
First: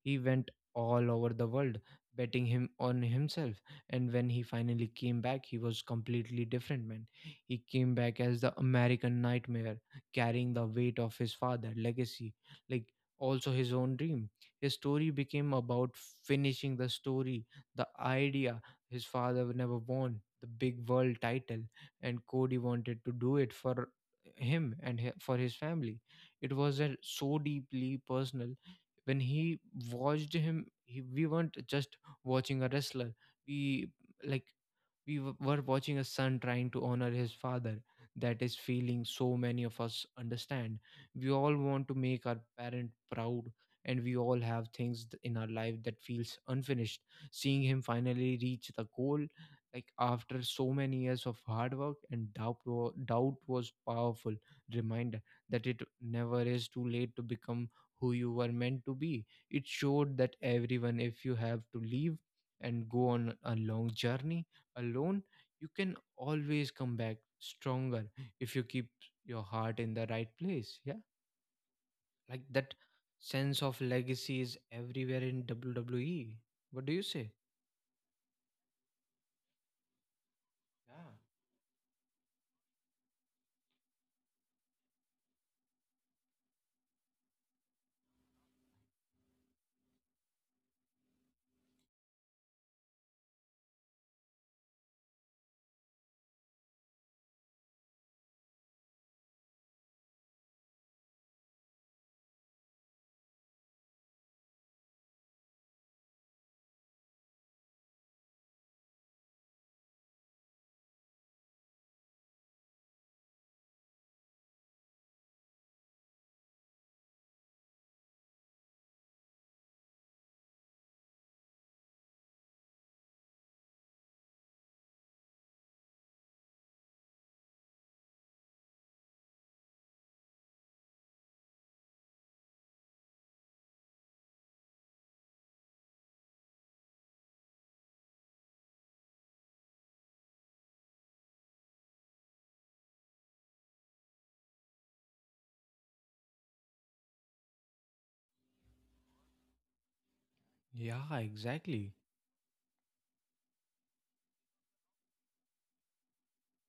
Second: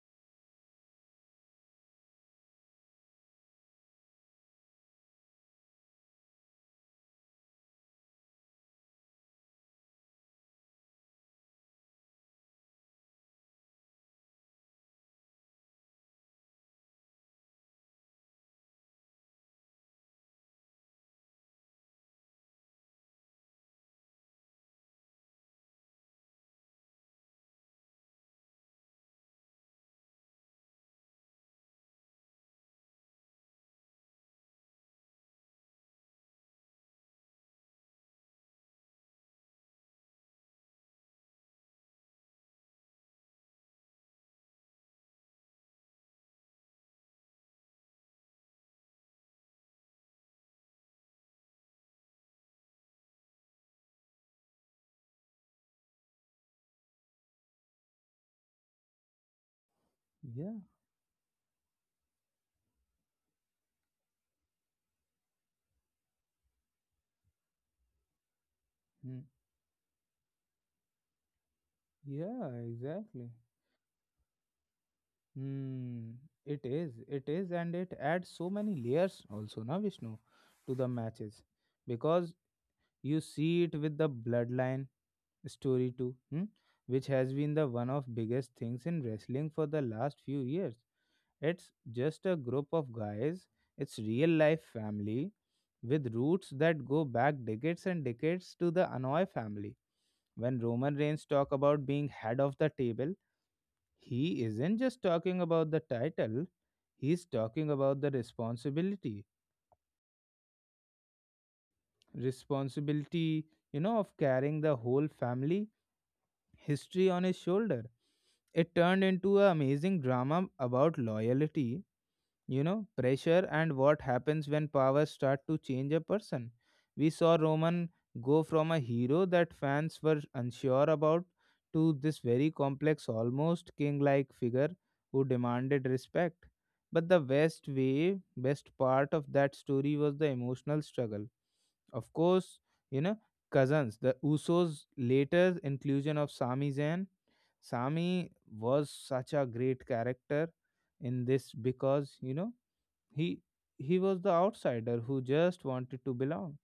B: He went all over the world betting him on himself, and when he finally came back he was completely different man. He came back as the American Nightmare, carrying the weight of his father legacy, like also his own dream. His story became about finishing the story, the idea his father never won the big world title, and Cody wanted to do it for him and for his family. It was a so deeply personal. When he watched him we weren't just watching a wrestler, we like we were watching a son trying to honor his father. That is feeling so many of us understand. We all want to make our parent proud, and we all have things in our life that feels unfinished. Seeing him finally reach the goal, like after so many years of hard work and doubt, doubt was powerful reminder that it never is too late to become who you were meant to be. It showed that
A: Yeah,
B: everyone, if you have to leave and go on a long journey alone, you can always come back stronger if you keep
A: hmm.
B: your heart in the right place. Yeah, like
A: Yeah,
B: that
A: exactly.
B: sense of legacy is everywhere in
A: Hmm.
B: WWE. What do you say?
A: It is, and it adds so many layers also, na Vishnu, to the
B: Yeah.
A: matches because you see it with the bloodline story too, hmm? Which has been the one of biggest things in wrestling for the last few years. It's just a group of guys, it's real life family with roots that go back decades and decades to the Anoy family. When Roman Reigns talk about being head of the table, he isn't just talking about the title, he's talking about the responsibility. Responsibility, of carrying the whole family history on his shoulder. It turned into an amazing drama about loyalty, pressure, and what happens when powers start to change a person. We saw Roman go from a hero that fans were unsure about to this very complex, almost king like figure who demanded respect. But the best part of that story was the emotional struggle. Of course, you know cousins, the Usos, later inclusion of Sami Zayn. Sami was such a great character
B: Yeah,
A: in this
B: exactly.
A: because he he was the outsider who just wanted to belong.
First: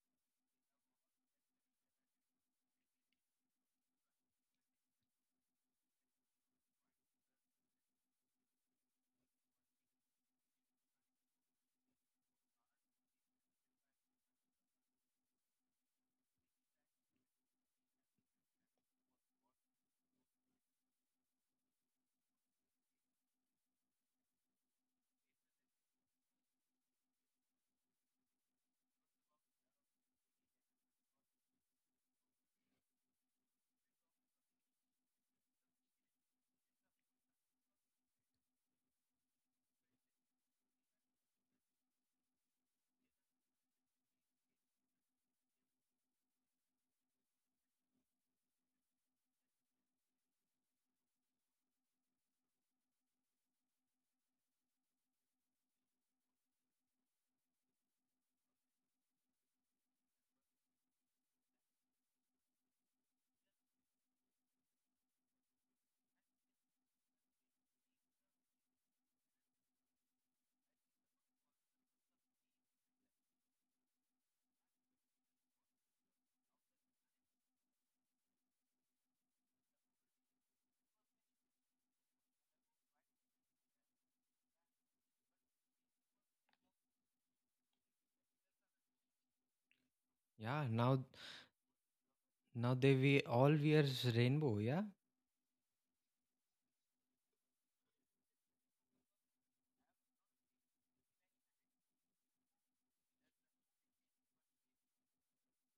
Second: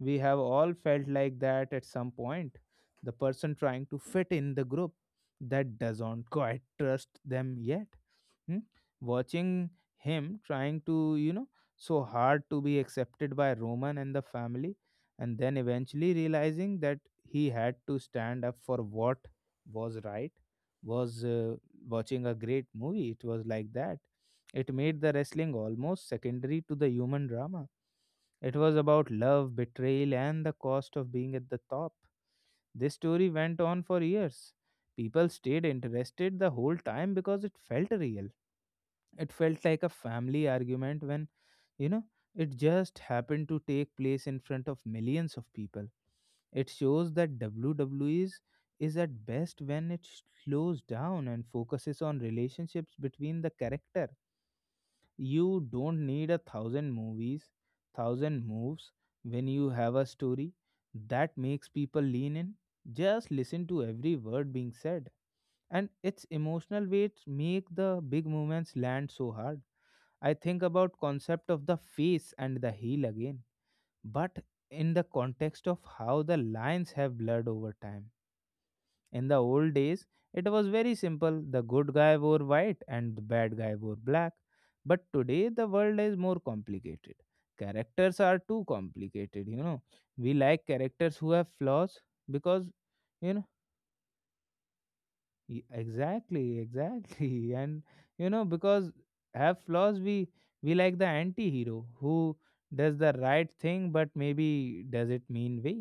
A: We have all felt like that at some point. The person trying to fit in the group that doesn't quite trust them yet. Hmm? Watching him trying to, so hard to be accepted by Roman and the family, and then eventually realizing that he had to stand up for what was right was watching a great movie. It was like that. It made the wrestling almost secondary to the human drama. It was about love, betrayal, and the cost of being at the top. This story went on for years. People stayed interested the whole time because it felt real. It felt like a family argument when, you know, it just happened to take place in front of millions of people. It shows that WWE is at best when it slows down and focuses on relationships between the character. You don't need a thousand movies, thousand moves, when you have a story that makes people lean in. Just listen to every word being said, and its emotional weight make the big movements land so hard. I think about concept of the face and the heel again, but in the context of how the lines have blurred over time. In the old days, it was very simple: the good guy wore white and the bad guy wore black. But today the world is more complicated. Characters are too complicated, we like
B: Yeah, now
A: characters who have flaws. Because
B: now they we
A: you know
B: all wears rainbow, yeah?
A: Exactly, exactly <laughs> and because have flaws, we like the anti-hero who does the right thing but maybe does it mean way.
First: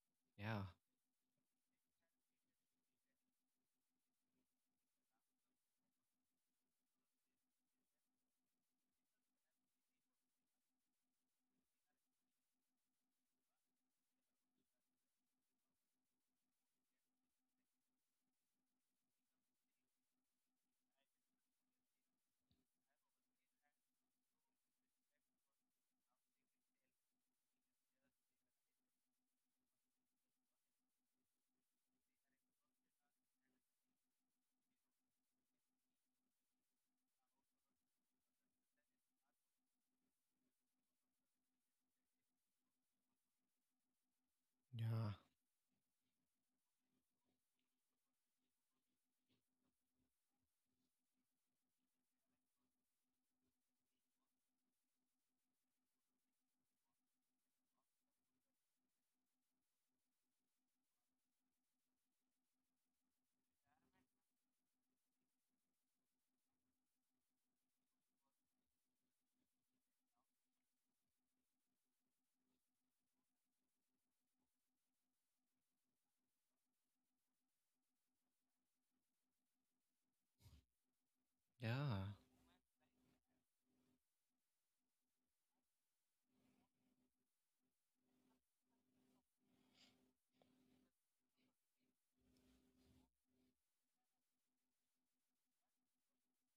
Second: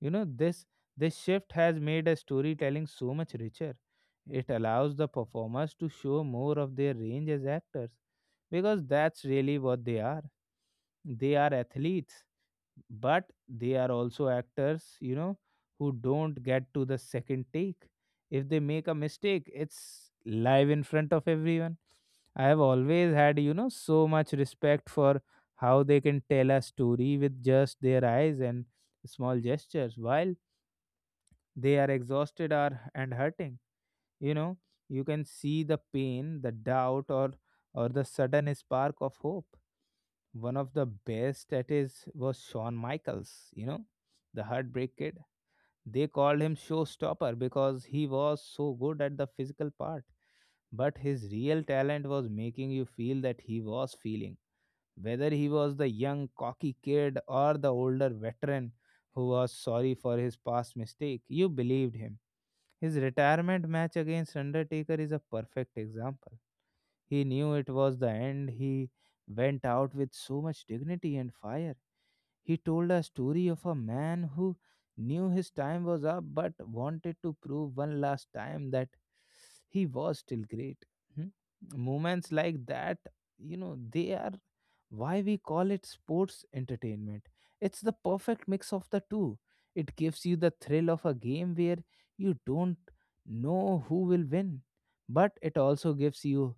A: you know
B: Yeah.
A: this this shift has made a storytelling so much richer. It allows the performers to show more of their range as actors, because that's really what they are. They are athletes, but they are also actors, who don't get to the second take. If they make a mistake, it's live in front of everyone. I have always had, so much respect for how they can tell a story with just their eyes and small gestures while they are exhausted or and hurting. you know you can see the pain, the doubt, or the sudden spark of hope. One of the best at his was Shawn Michaels, the Heartbreak
B: Yeah.
A: Kid. They called him Showstopper because he was so good at the physical part. But his real talent was making you feel that he was feeling. Whether he was the young, cocky kid or the older veteran who was sorry for his past mistake, you believed him. His retirement match against Undertaker is a perfect example. He knew it was the end. He went out with so much dignity and fire. He told a story of a man who knew his time was up but wanted to prove one last time that he was still great. Hmm?
B: Yeah.
A: Moments like that, they are why we call it sports entertainment. It's the perfect mix of the two. It gives you the thrill of a game where you don't know who will win, but it also gives you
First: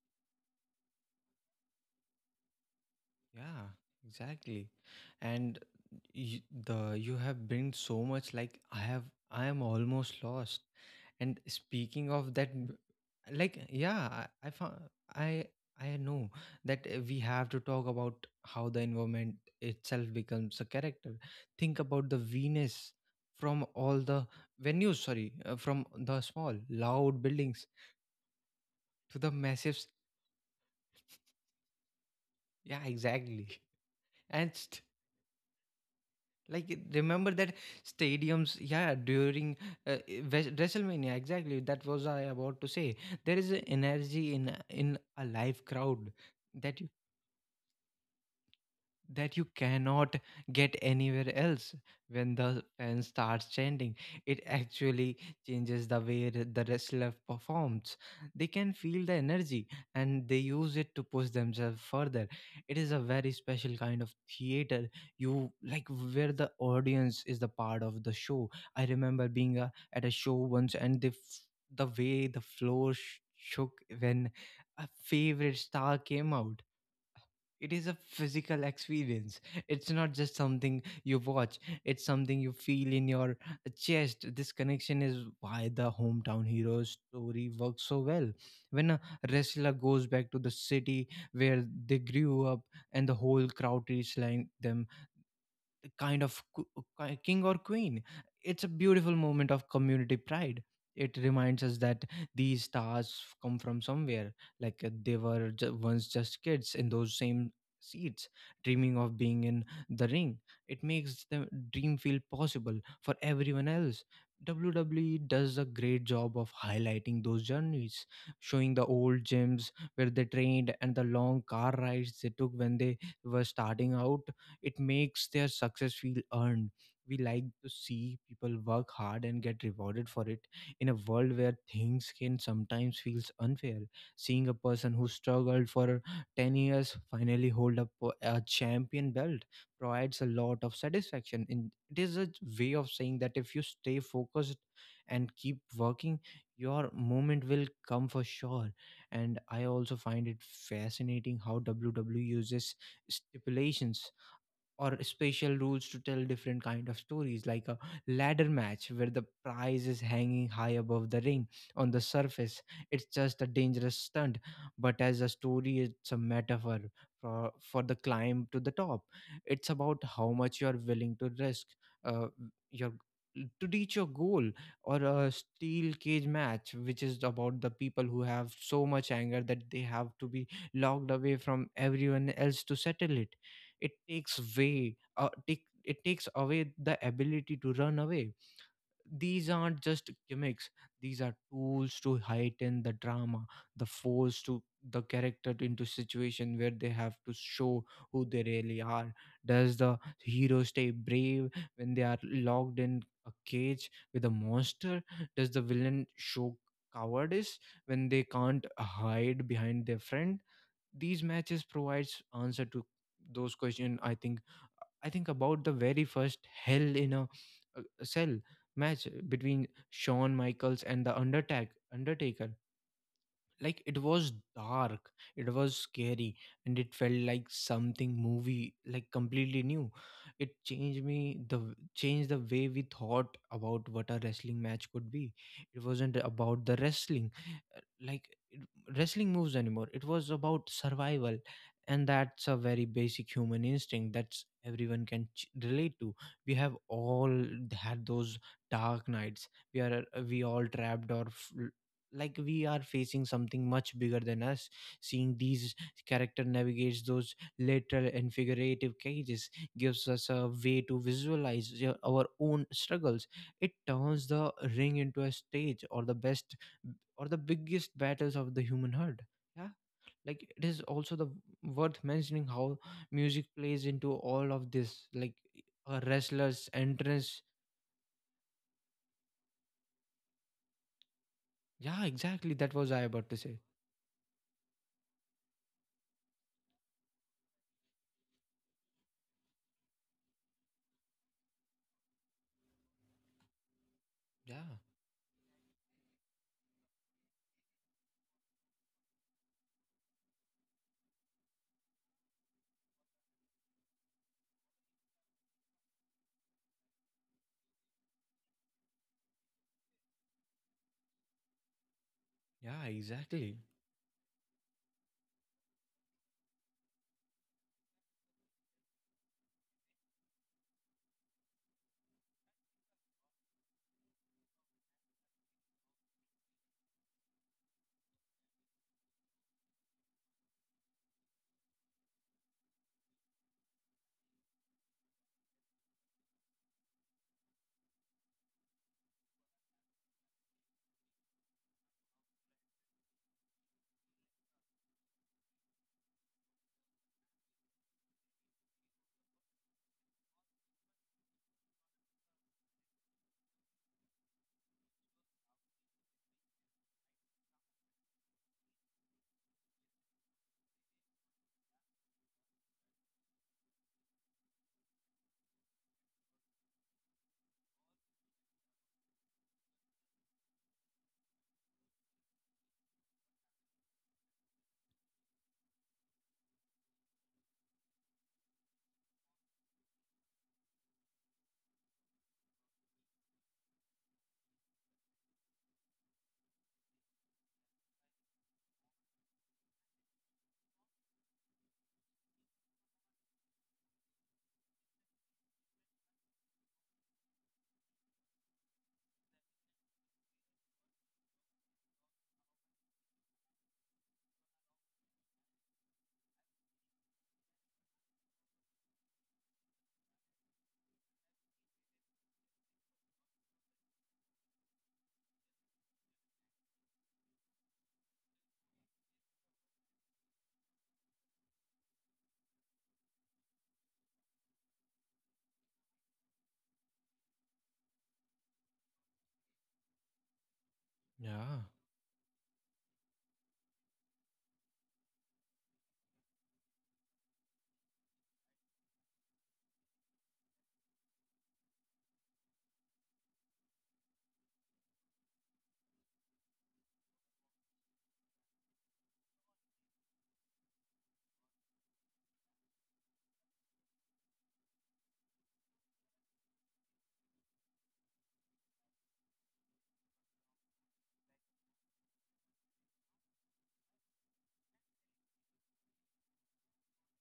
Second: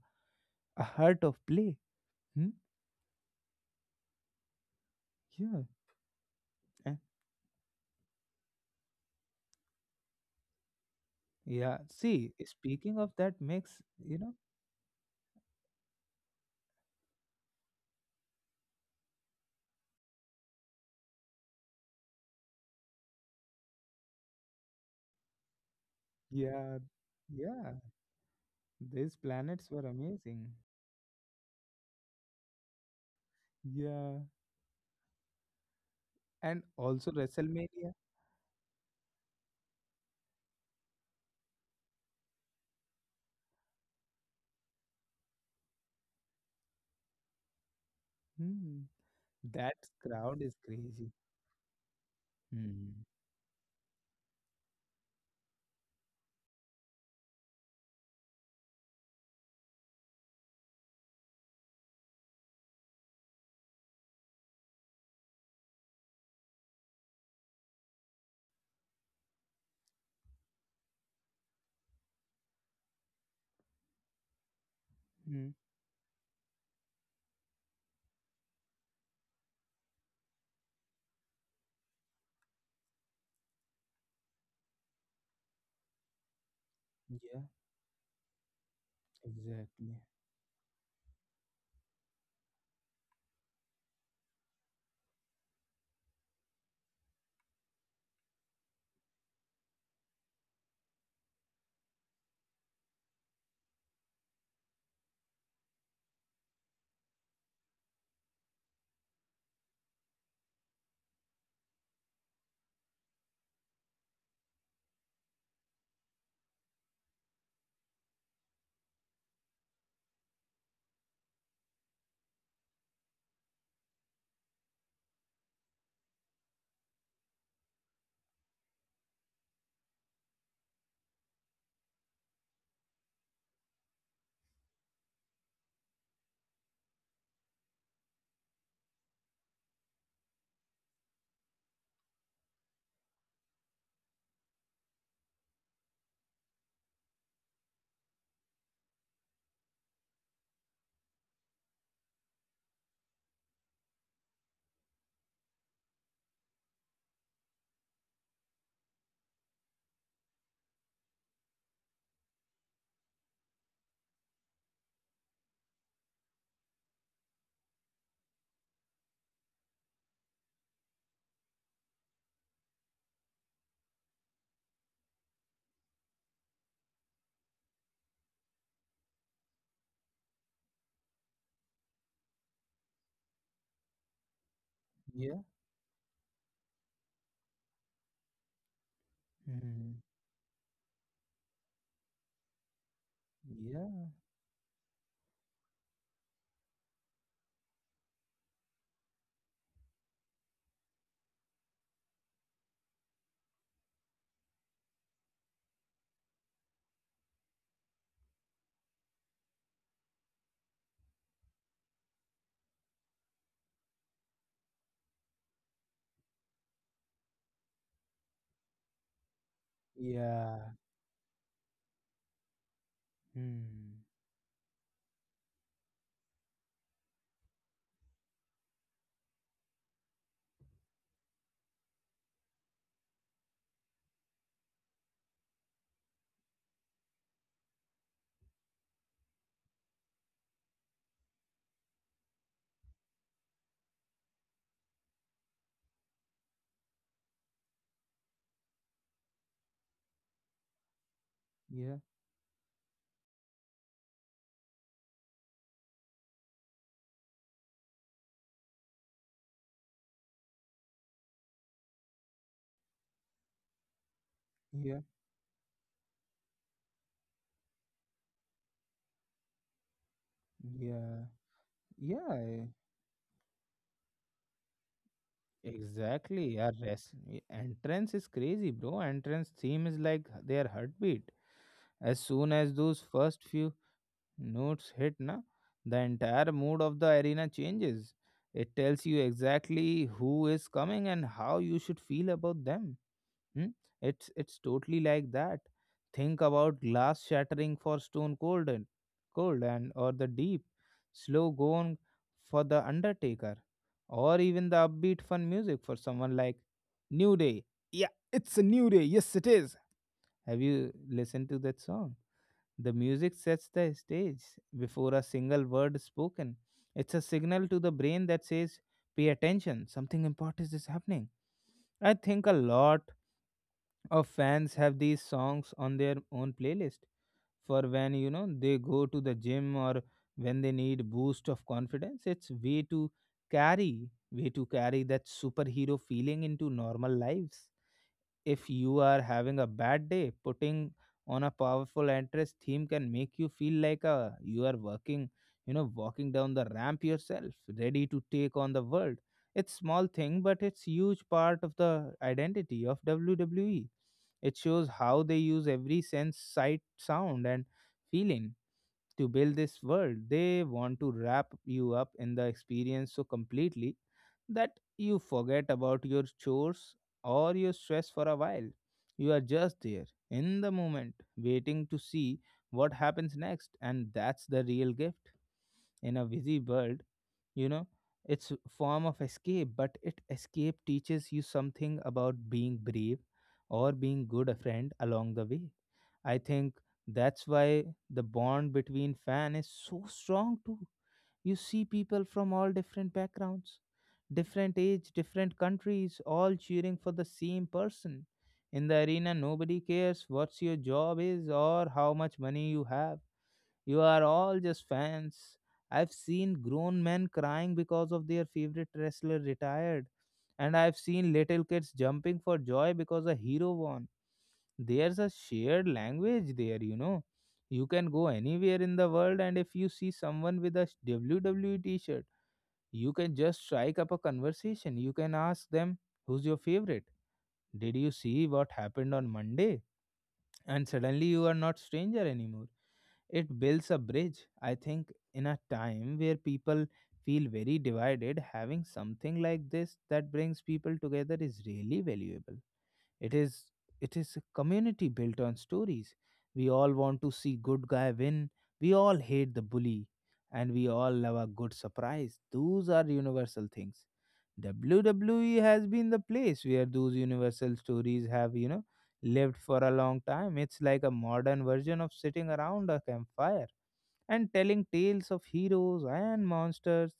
A: a heart of play. Hmm?
B: Yeah, exactly. And
A: Yeah.
B: you,
A: eh,
B: the you have been so much like I have. I am almost lost. And
A: Yeah.
B: speaking
A: See,
B: of that,
A: speaking of that
B: like
A: mix, you
B: yeah,
A: know
B: I found, I I know that we have to talk about how the environment itself becomes a character. Think about the Venus from all the venues, sorry, from the small
A: Yeah,
B: loud buildings
A: yeah, these
B: to the
A: planets
B: massive.
A: were amazing.
B: Yeah, exactly.
A: Yeah,
B: <laughs> And
A: and
B: like
A: also
B: remember that
A: WrestleMania.
B: stadiums, yeah, during wrestlemania, exactly, that was I about to say. There is an energy in a live crowd that you
A: Hmm,
B: that you
A: that
B: cannot
A: crowd is
B: get
A: crazy.
B: anywhere else. When the fan
A: Hmm.
B: starts chanting, it actually changes the way the wrestler performs. They can feel the energy and they use it to push themselves further. It is a very special kind of theater, you like, where the audience is the part of the show. I remember being at a show once and the way the floor shook when a
A: Hmm.
B: favorite star came out. It is a physical experience, it's not just something you watch, it's something you feel in your chest. This connection is why the hometown hero
A: Yeah,
B: story works so well. When a wrestler
A: exactly.
B: goes back to the city where they grew up and the whole crowd is like them, kind of king or queen. It's a beautiful moment of community pride. It reminds us that these stars come from somewhere, like they were once just kids in those same seats, dreaming of being in the ring. It makes the dream feel possible for everyone else. WWE does a great job of highlighting those journeys, showing the old gyms where they trained and the long car rides they took when they were starting out. It makes their success feel earned. We like to see people work hard and get rewarded for it. In a world where things can sometimes feels unfair, seeing a person who struggled for 10 years finally hold up a champion belt provides a lot of satisfaction. And it is a way of saying that if you stay focused and keep working, your moment will come for sure. And I also find it fascinating how WWE uses stipulations or special rules to tell different kind of stories, like a ladder match where the prize is hanging high above the ring. On the surface, it's just a dangerous stunt, but as a story it's a metaphor for the climb to the top. It's about how much you're willing to risk, uh, your, to reach your goal. Or a steel cage match, which is about the people who have so much anger that they have to be locked away from everyone else to settle it. It takes
A: Yeah.
B: it takes away the ability to run away. These aren't
A: Hmm.
B: just gimmicks, these are tools to heighten the drama, the
A: Yeah.
B: force to the character into situation where they have to show who they really are. Does the hero stay brave when they are locked in a cage with a monster? Does the villain show cowardice when they can't hide behind their friend? These matches provides answer to those questions. I think about the very first Hell in a Cell match between Shawn
A: Yeah.
B: Michaels and the Undertaker. Like it
A: Hmm.
B: was dark, it was scary, and it felt like something movie like completely new. It changed the way we thought about what a wrestling match could be. It wasn't about the wrestling, uh, like it, wrestling moves anymore. It was about survival, and that's a very basic human instinct that's everyone can relate to. We have all had those dark nights. We are we all trapped, or
A: Yeah.
B: like we are facing something much bigger than us. Seeing these character navigates those literal and figurative cages gives us a way to visualize our own struggles. It turns the ring
A: Yeah.
B: into a stage, or the best, or the biggest battles of the human heart. Yeah, like it is also
A: Yeah.
B: the worth mentioning
A: Yeah.
B: how music plays into all of this, like a
A: Exactly.
B: wrestler's
A: Yeah.
B: entrance,
A: Entrance is crazy, bro. Entrance theme is like their heartbeat.
B: yeah
A: As soon
B: exactly
A: as
B: that was
A: those
B: I about to
A: first
B: say.
A: few notes hit na, the entire mood of the arena changes. It tells you exactly who is coming and how you should feel about them. Hmm? It's
B: Yeah.
A: totally like that. Think about glass shattering for Stone Cold and or the deep slow going for the Undertaker, or even the upbeat fun music for someone like New Day. Yeah, it's a new day, yes it is. Have you listened to that song?
B: Yeah,
A: The music
B: exactly.
A: sets the stage before a single word is spoken. It's a signal to the brain that says, pay attention, something important is happening. I think a lot of fans have these songs on their own playlist for when, they go to the gym or when they need boost of confidence. It's way to carry that superhero feeling into normal lives. If you are having a bad day, putting on a powerful entrance theme can make you feel like a, you are working, walking down the ramp yourself, ready to take on the world. It's small thing, but it's huge part of the identity of WWE. It shows how they use every sense, sight, sound, and feeling to build this world. They want to wrap you up in the experience so completely that you forget about your chores or your stress for a while. You are just there in the moment, waiting to see what happens next, and that's the real gift in a busy world. You know, it's a form of escape, but it escape teaches you something about being brave or being good a friend along the way. I think that's why the bond between fan is so strong too. You see people from all different backgrounds, different age, different countries, all cheering for the same person. In the arena, nobody cares what your job is or how much money you have. You are all just fans. I've seen grown men crying because of their favorite wrestler retired, and I've seen little kids jumping for joy because a hero won. There's a shared language there, you can go anywhere in the world, and if you see someone with a WWE t-shirt, you can just strike up a conversation. You can ask them, who's your favorite? Did you see what happened on Monday? And suddenly you are
B: Yeah.
A: not stranger anymore. It builds a bridge, I think. In a time where people feel very divided, having something like this that brings people together is really valuable. It is, it is a community built on stories. We all want to see good guy win. We all hate the bully and we all love a good surprise. Those are universal things. WWE has been the place where those universal stories have, lived for a long time. It's like a modern version of sitting around a campfire and telling tales of heroes and monsters.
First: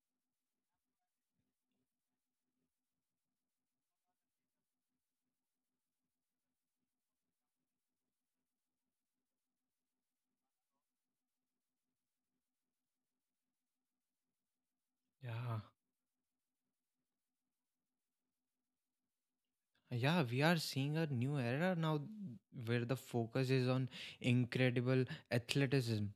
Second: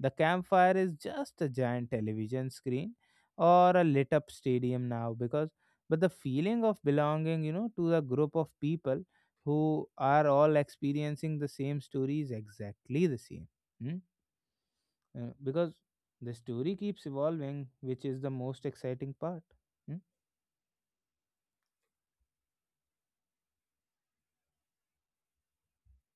A: The campfire is just a giant television screen or a lit up stadium now because but the feeling of belonging, to a group of people who are all experiencing the same story is exactly the same. Hmm?
B: Yeah,
A: Because the story keeps evolving, which is the most exciting part. Hmm?
B: yeah, we are seeing a new era now where the focus is on incredible athleticism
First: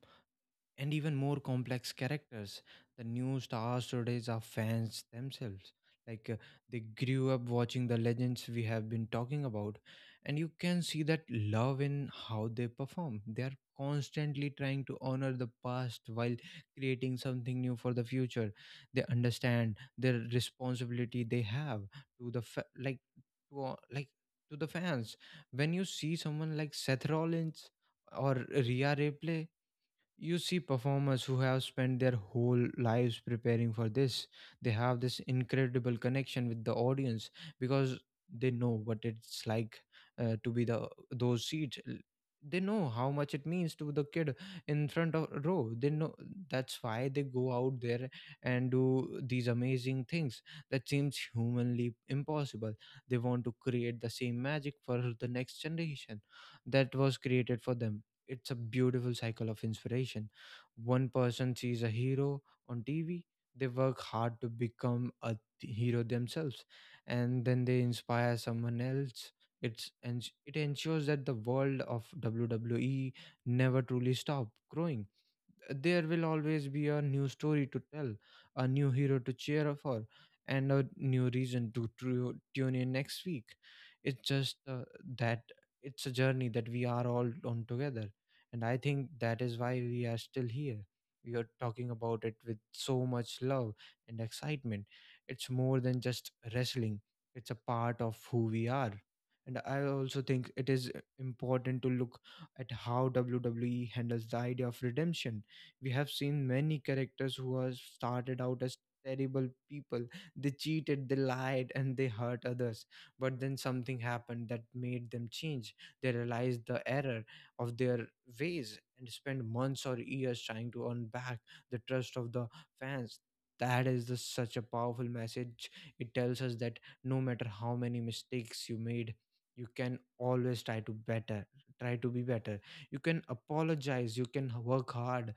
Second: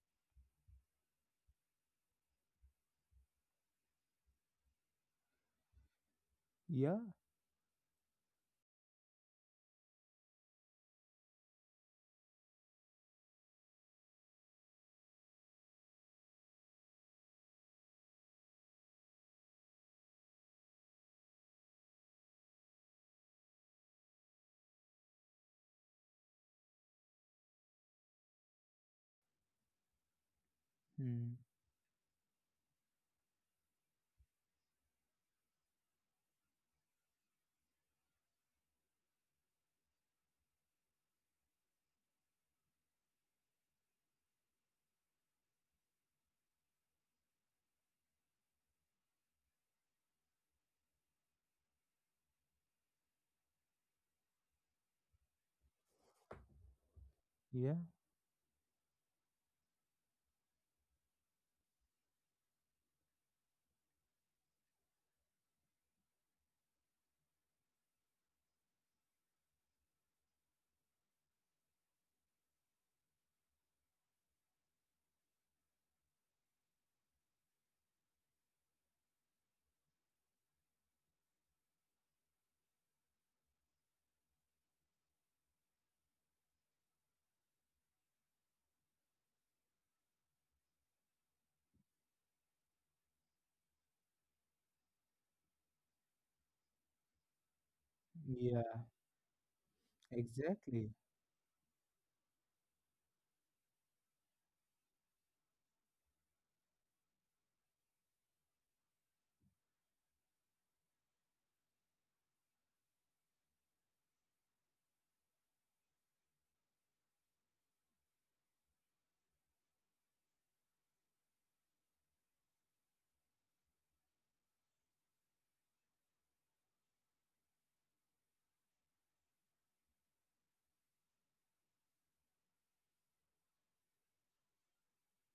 B: and even more complex characters. The new stars today are fans themselves. Like they
A: Yeah.
B: grew up watching the legends we have been talking about, and you can see that love in how they perform. They are constantly trying to honor the past while creating something new for the future. They understand their responsibility they have to the fa- like to the fans. When you see someone like Seth Rollins or Rhea Ripley, you see performers
A: Hmm.
B: who have spent their whole lives preparing for this. They have this incredible connection with the audience because they know what it's like, to be the those seats. They know how much it means to the kid in front of row. They know that's why they go out there and do these amazing things that seems humanly impossible. They want to create the same magic for the next generation that was created for
A: Yeah,
B: them. It's a beautiful cycle of inspiration. One person sees a hero on TV, they work hard to become a hero themselves, and then they inspire someone else. It's and it ensures that the world of WWE never truly stop growing. There will always be a new story to tell, a new hero to cheer for, and a new reason to, tune in next week. It's just that it's a journey that we are all on together. And I think that is why we are still here. We are talking about it with so much love and excitement. It's more than just wrestling, it's a part of who we
A: yeah,
B: are. And I also think it is
A: exactly.
B: important to look at how WWE handles the idea of redemption. We have seen many characters who have started out as terrible people. They cheated, they lied, and they hurt others, but then something happened that made them change. They realized the error of their ways and spend months or years trying to earn back the trust of the fans. Such a powerful message. It tells us that no matter how many mistakes you made, you can always try to better, try to be better. You can apologize, you can work hard,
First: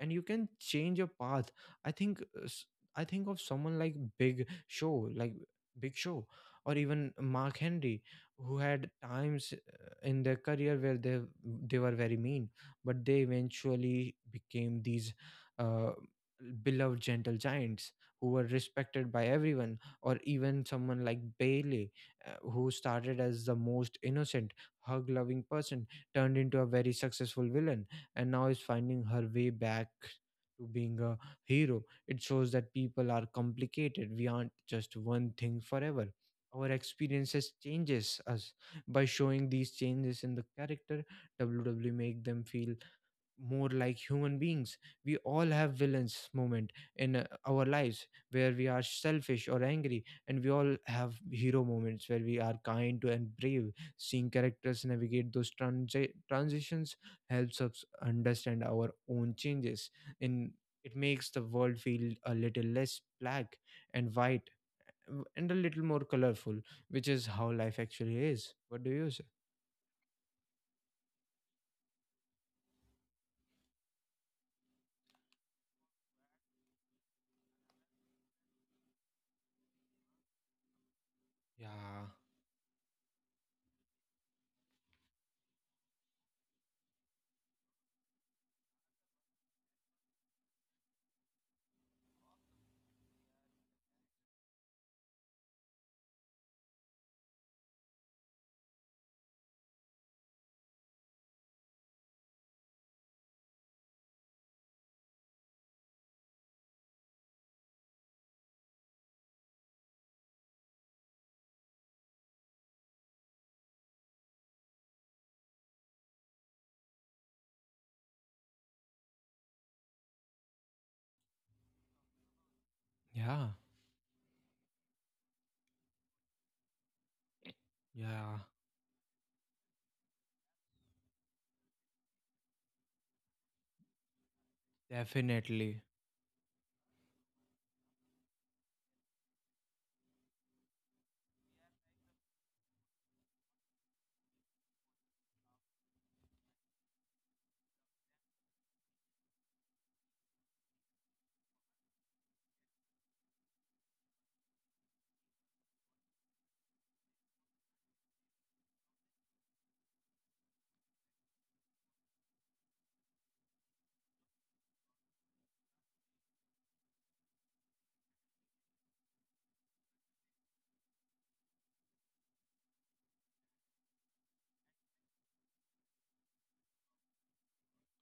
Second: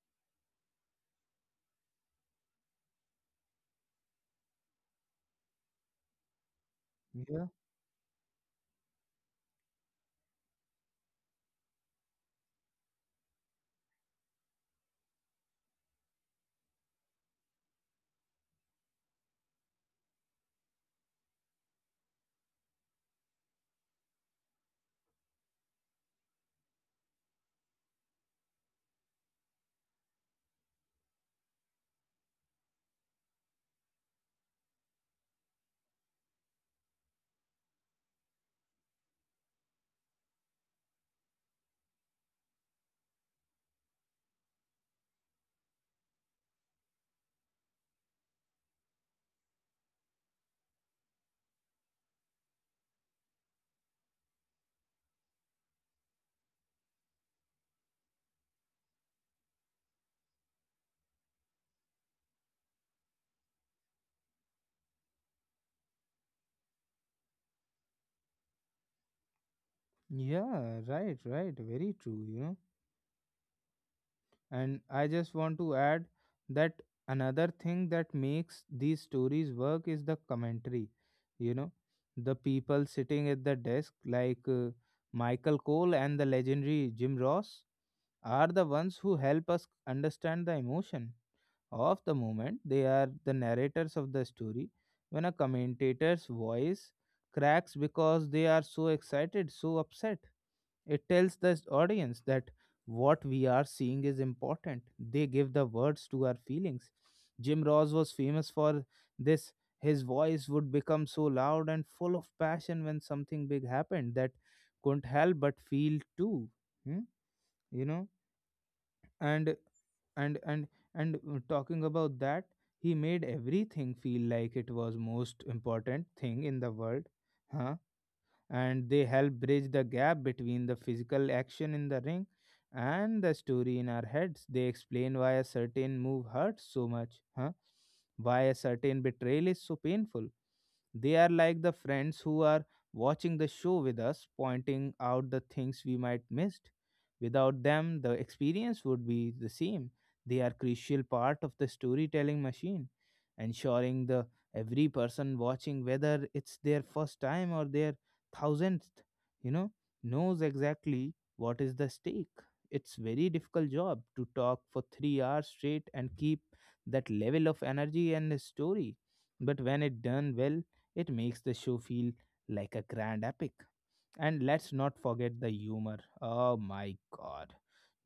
B: and you can change your path. i think uh, s- I think of someone like Big Show, or even
A: Yeah,
B: Mark Henry, who had times in their career where they were very mean, but they eventually became these uh, beloved gentle giants who were respected by everyone. Or even someone like Bailey, who started as the most innocent hug loving person, turned into a very successful villain, and now is finding her way back to being a hero. It shows that people are complicated. We aren't just one thing forever. Our experiences changes us. By showing these changes in the character, WWE make them feel more like human beings. We all have villains moment in our lives where we are selfish or angry, and we all have hero moments where we are kind to and brave. Seeing characters navigate those transitions helps us understand our own changes, and it makes the world feel a little less black and white, and a little more colorful, which is how life actually is. What do you say?
A: yeah, right, right, very true. And I just want to add that another thing that makes these stories work is the commentary. You know,
B: Yeah.
A: the people sitting at the desk, like Michael Cole and the legendary Jim Ross, are the ones who help us understand the emotion of the moment. They are the narrators of the story. When a commentator's voice cracks because they are so excited, so upset, it tells the audience that what we are seeing is important. They give the words to our feelings. Jim Ross was famous for this. His voice would become so loud and full of passion when something big happened that couldn't help but feel too. Hmm? You know, and and and and talking about that, he made
B: Yeah.
A: everything feel like it was most important thing in the world. Huh?
B: Yeah.
A: And they help bridge the gap between the physical action in the ring and the story in our heads. They explain why a
B: Definitely.
A: certain move hurts so much, huh? Why a certain betrayal is so painful. They are like the friends who are watching the show with us, pointing out the things we might missed. Without them, the experience would be the same. They are crucial part of the storytelling machine, ensuring the every person watching, whether it's their first time or their thousandth, you know knows exactly what is the stake. It's very difficult job to talk for 3 hours straight and keep that level of energy and story, but when it done well, it makes the show feel like a grand epic. And let's not forget the humor. Oh my god.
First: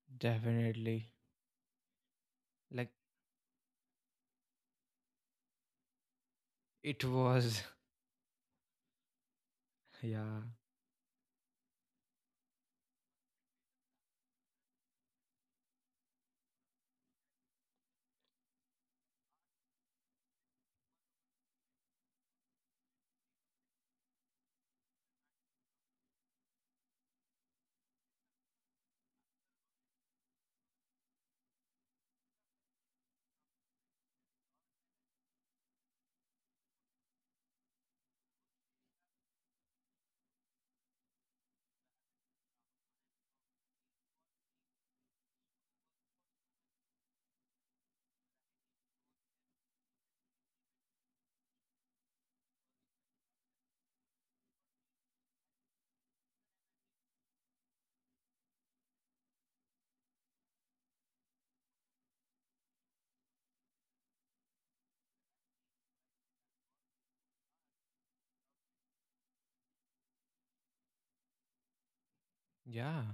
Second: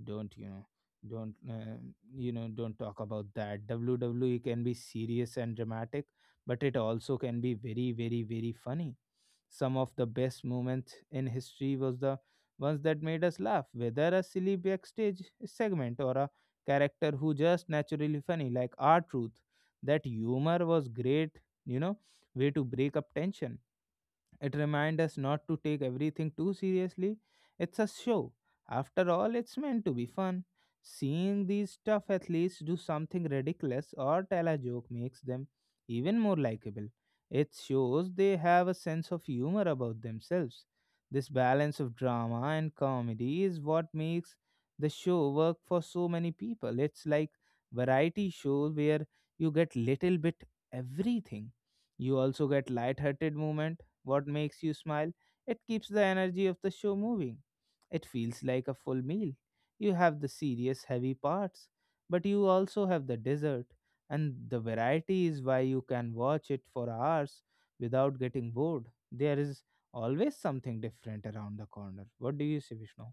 A: Don't you know
B: Definitely.
A: don't you know Don't
B: Like
A: talk about that. WWE can be serious and dramatic, but it
B: it
A: also can be
B: was
A: very, very, very funny. Some of
B: <laughs>
A: the
B: yeah.
A: best moments in history was the ones that made us laugh, whether a silly backstage segment or a character who just naturally funny like our truth. That humor was great, you know way to break up tension. It reminds us not to take everything too seriously. It's a show. After all, it's meant to be fun. Seeing these tough athletes do something ridiculous or tell a joke makes them even more likable. It shows they have a sense of humor about themselves. This balance of drama and comedy is what makes the show work for so many people. It's like variety show where you get little bit everything. You also get light-hearted moment what makes you smile? It keeps the energy of the show moving. It feels like a full meal. You have the serious, heavy parts, but you also have the dessert, and the variety is why you can watch it for hours without getting bored. There is always something different around the corner. What do you say,
B: Yeah.
A: Vishnu?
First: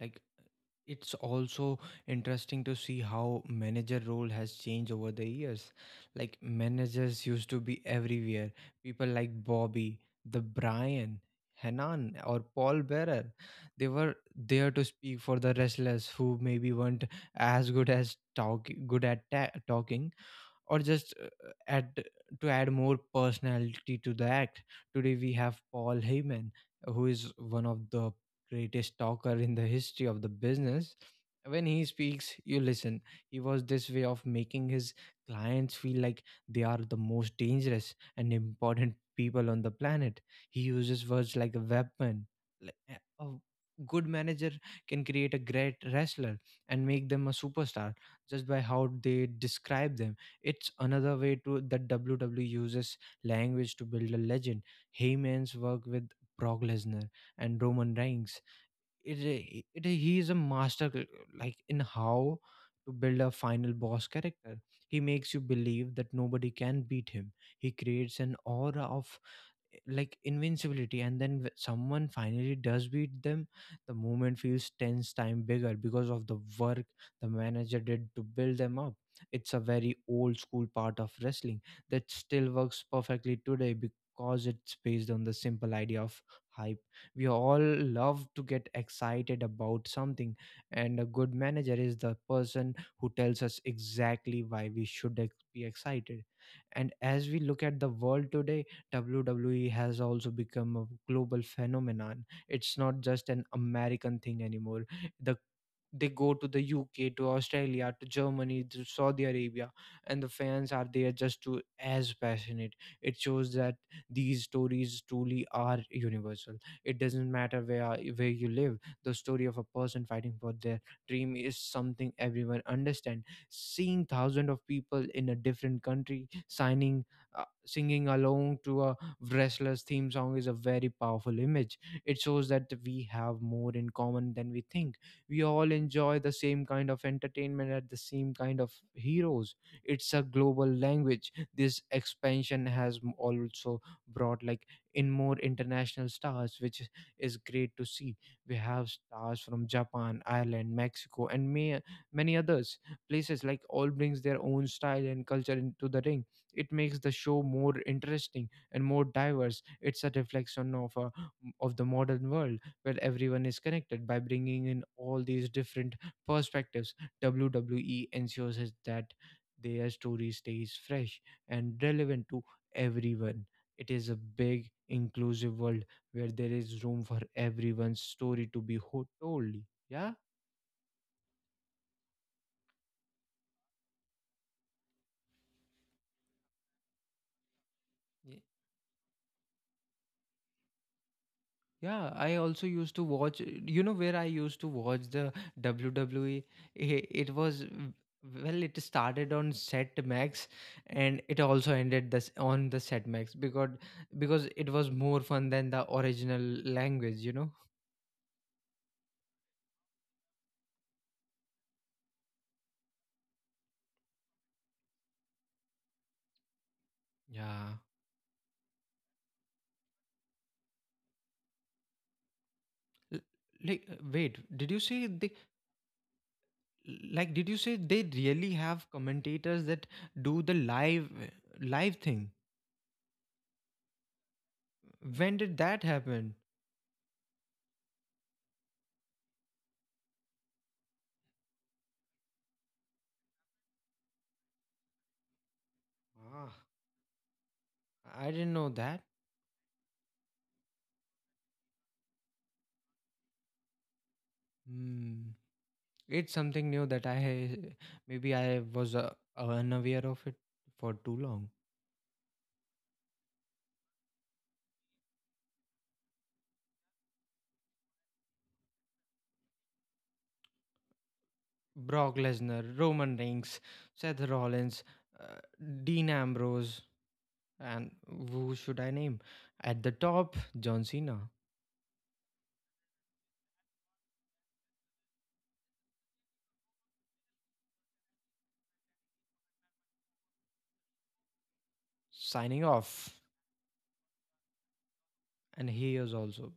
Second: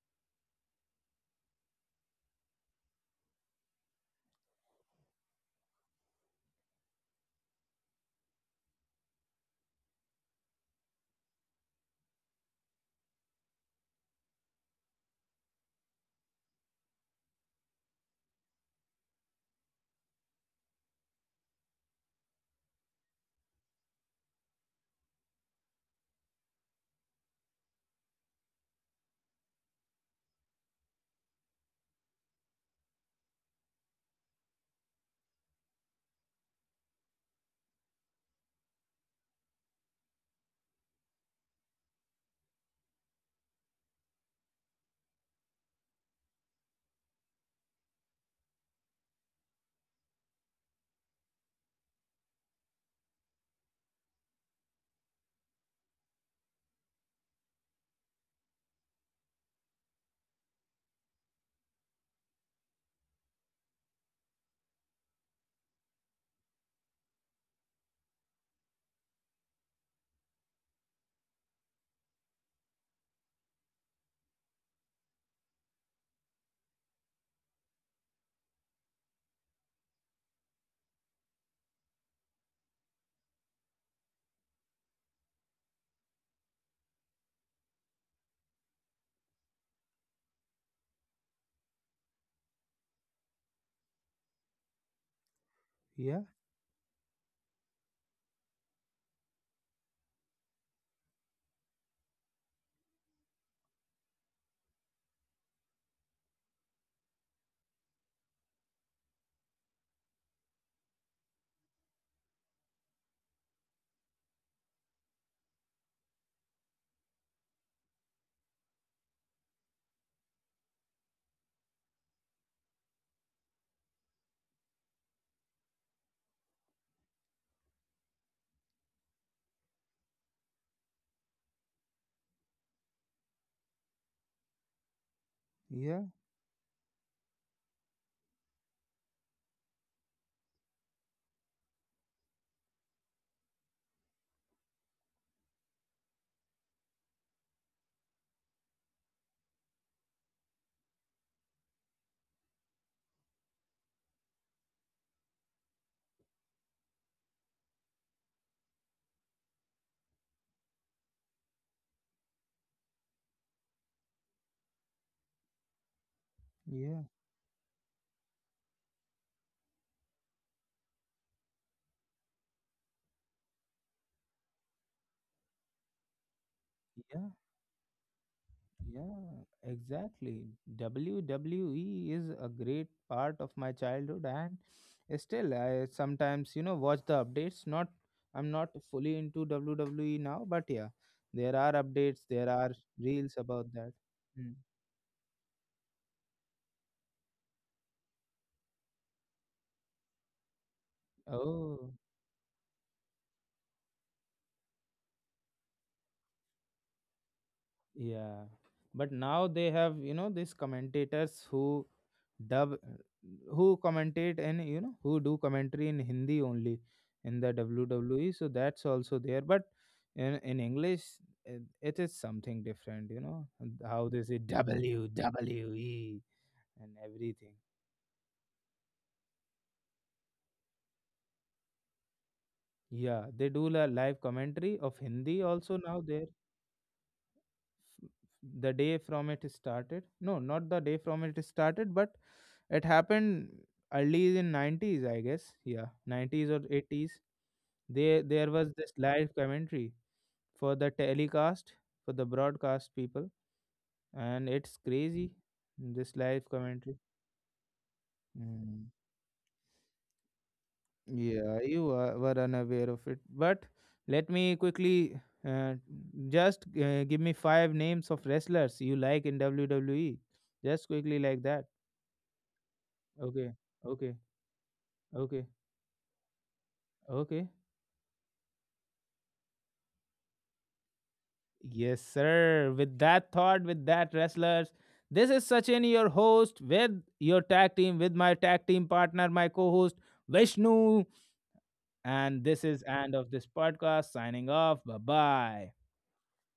B: Like it's also interesting to see how manager role has changed over the years. Like managers used to be everywhere. People like Bobby, the Brian, Hanan, or Paul Bearer. They were there to speak for the restless who maybe weren't as good as talk good at talking, or just add add more personality to the act. Today we have Paul Heyman, who is one of the greatest talker in the history of the business. When he speaks, you listen. He was this way of making his clients feel like they are the most dangerous and important people on the planet. He uses words like a weapon. like, uh, A good manager can create a great wrestler and make them a superstar just by how they describe them. It's another way to that WWE uses language to build a legend. Heyman's work with Brock Lesnar and Roman Reigns. He is a master like in how to build a final boss character. He makes you believe that nobody can beat him. He creates an aura of like invincibility, and then someone finally does beat them, the moment feels 10's time bigger because of the work the manager did to build them up. It's a very old school part of wrestling that still works perfectly today, because it's based on the simple idea of hype. We all love to get excited about something, and a good manager is the person who tells us exactly why we should be
A: Yeah,
B: excited. And as we look at the world today, WWE has also become a global phenomenon. It's not just an American thing anymore. The they go to the UK, to Australia, to Germany, to Saudi Arabia, and the fans are there just to as passionate. It shows that these stories truly are universal. It doesn't matter where you live. The story of a person fighting for their dream is something everyone understand. Seeing thousands of people in a different country signing, singing along to a wrestler's theme song is a very powerful image. It shows that we have more in common than we think. We all
A: yeah,
B: enjoy the same kind of entertainment at the same kind of heroes. It's a global language. This expansion has also brought like in more international stars, which is great to see. We have stars from Japan, Ireland, Mexico, and many others places, like all brings their own style and culture into the ring. It makes the show more interesting and more diverse. It's a reflection of of the modern world where everyone is connected. By bringing in all these different perspectives,
A: yeah.
B: WWE ensures is that their story stays fresh and relevant to everyone. It is a big, inclusive world where there is room for
A: Yeah.
B: everyone's story to be told.
A: Yeah,
B: Yeah?
A: exactly. WWE is a great part of my childhood, and still, I sometimes, watch the updates. Not, I'm not fully into WWE now, but yeah, there are
B: Yeah,
A: updates,
B: I
A: there
B: also
A: are
B: used to
A: reels
B: watch,
A: about
B: you know,
A: that.
B: where I
A: Mm.
B: used to watch the WWE. It was, well, it started on Set Max and it also
A: Oh.
B: ended this on the Set Max because it was more fun than the original language, you know?
A: Yeah, but now they have, these commentators who dub, who commentate and who do commentary in Hindi only in the
B: Yeah.
A: WWE. So that's also there, but in English, it is something different.
B: L-
A: And
B: Like,
A: how they say
B: wait, did you say
A: WWE and
B: like, did
A: everything.
B: you say they really have commentators that do the live thing?
A: Yeah, they do a live commentary of Hindi
B: When did
A: also
B: that
A: now there.
B: happen?
A: The day from it started. No, not the day from it started, but it happened early in 90s, I guess. Yeah, 90s
B: Ah,
A: or 80s. There
B: I
A: there
B: didn't
A: was
B: know
A: this
B: that.
A: live commentary for the telecast, for the broadcast people, and it's
B: Hmm.
A: crazy. This
B: It's
A: live
B: something new
A: commentary.
B: that I, maybe I
A: Mm.
B: was unaware of it for too long.
A: Yeah, you are, were unaware of it. But let me quickly uh, just give me five names of wrestlers you like in WWE. Just quickly like that.
B: Brock Lesnar, Roman
A: Okay,
B: Reigns,
A: okay,
B: Seth Rollins, uh,
A: okay,
B: Dean Ambrose,
A: okay.
B: and who should I name? At the top, John Cena
A: Yes, sir. With that thought, with that, wrestlers, this is Sachin, your host, with your tag team, with my tag team partner, my co host, Vishnu. And
B: signing
A: this is
B: off.
A: end of this podcast. Signing off. Bye
B: And
A: bye.
B: he is also.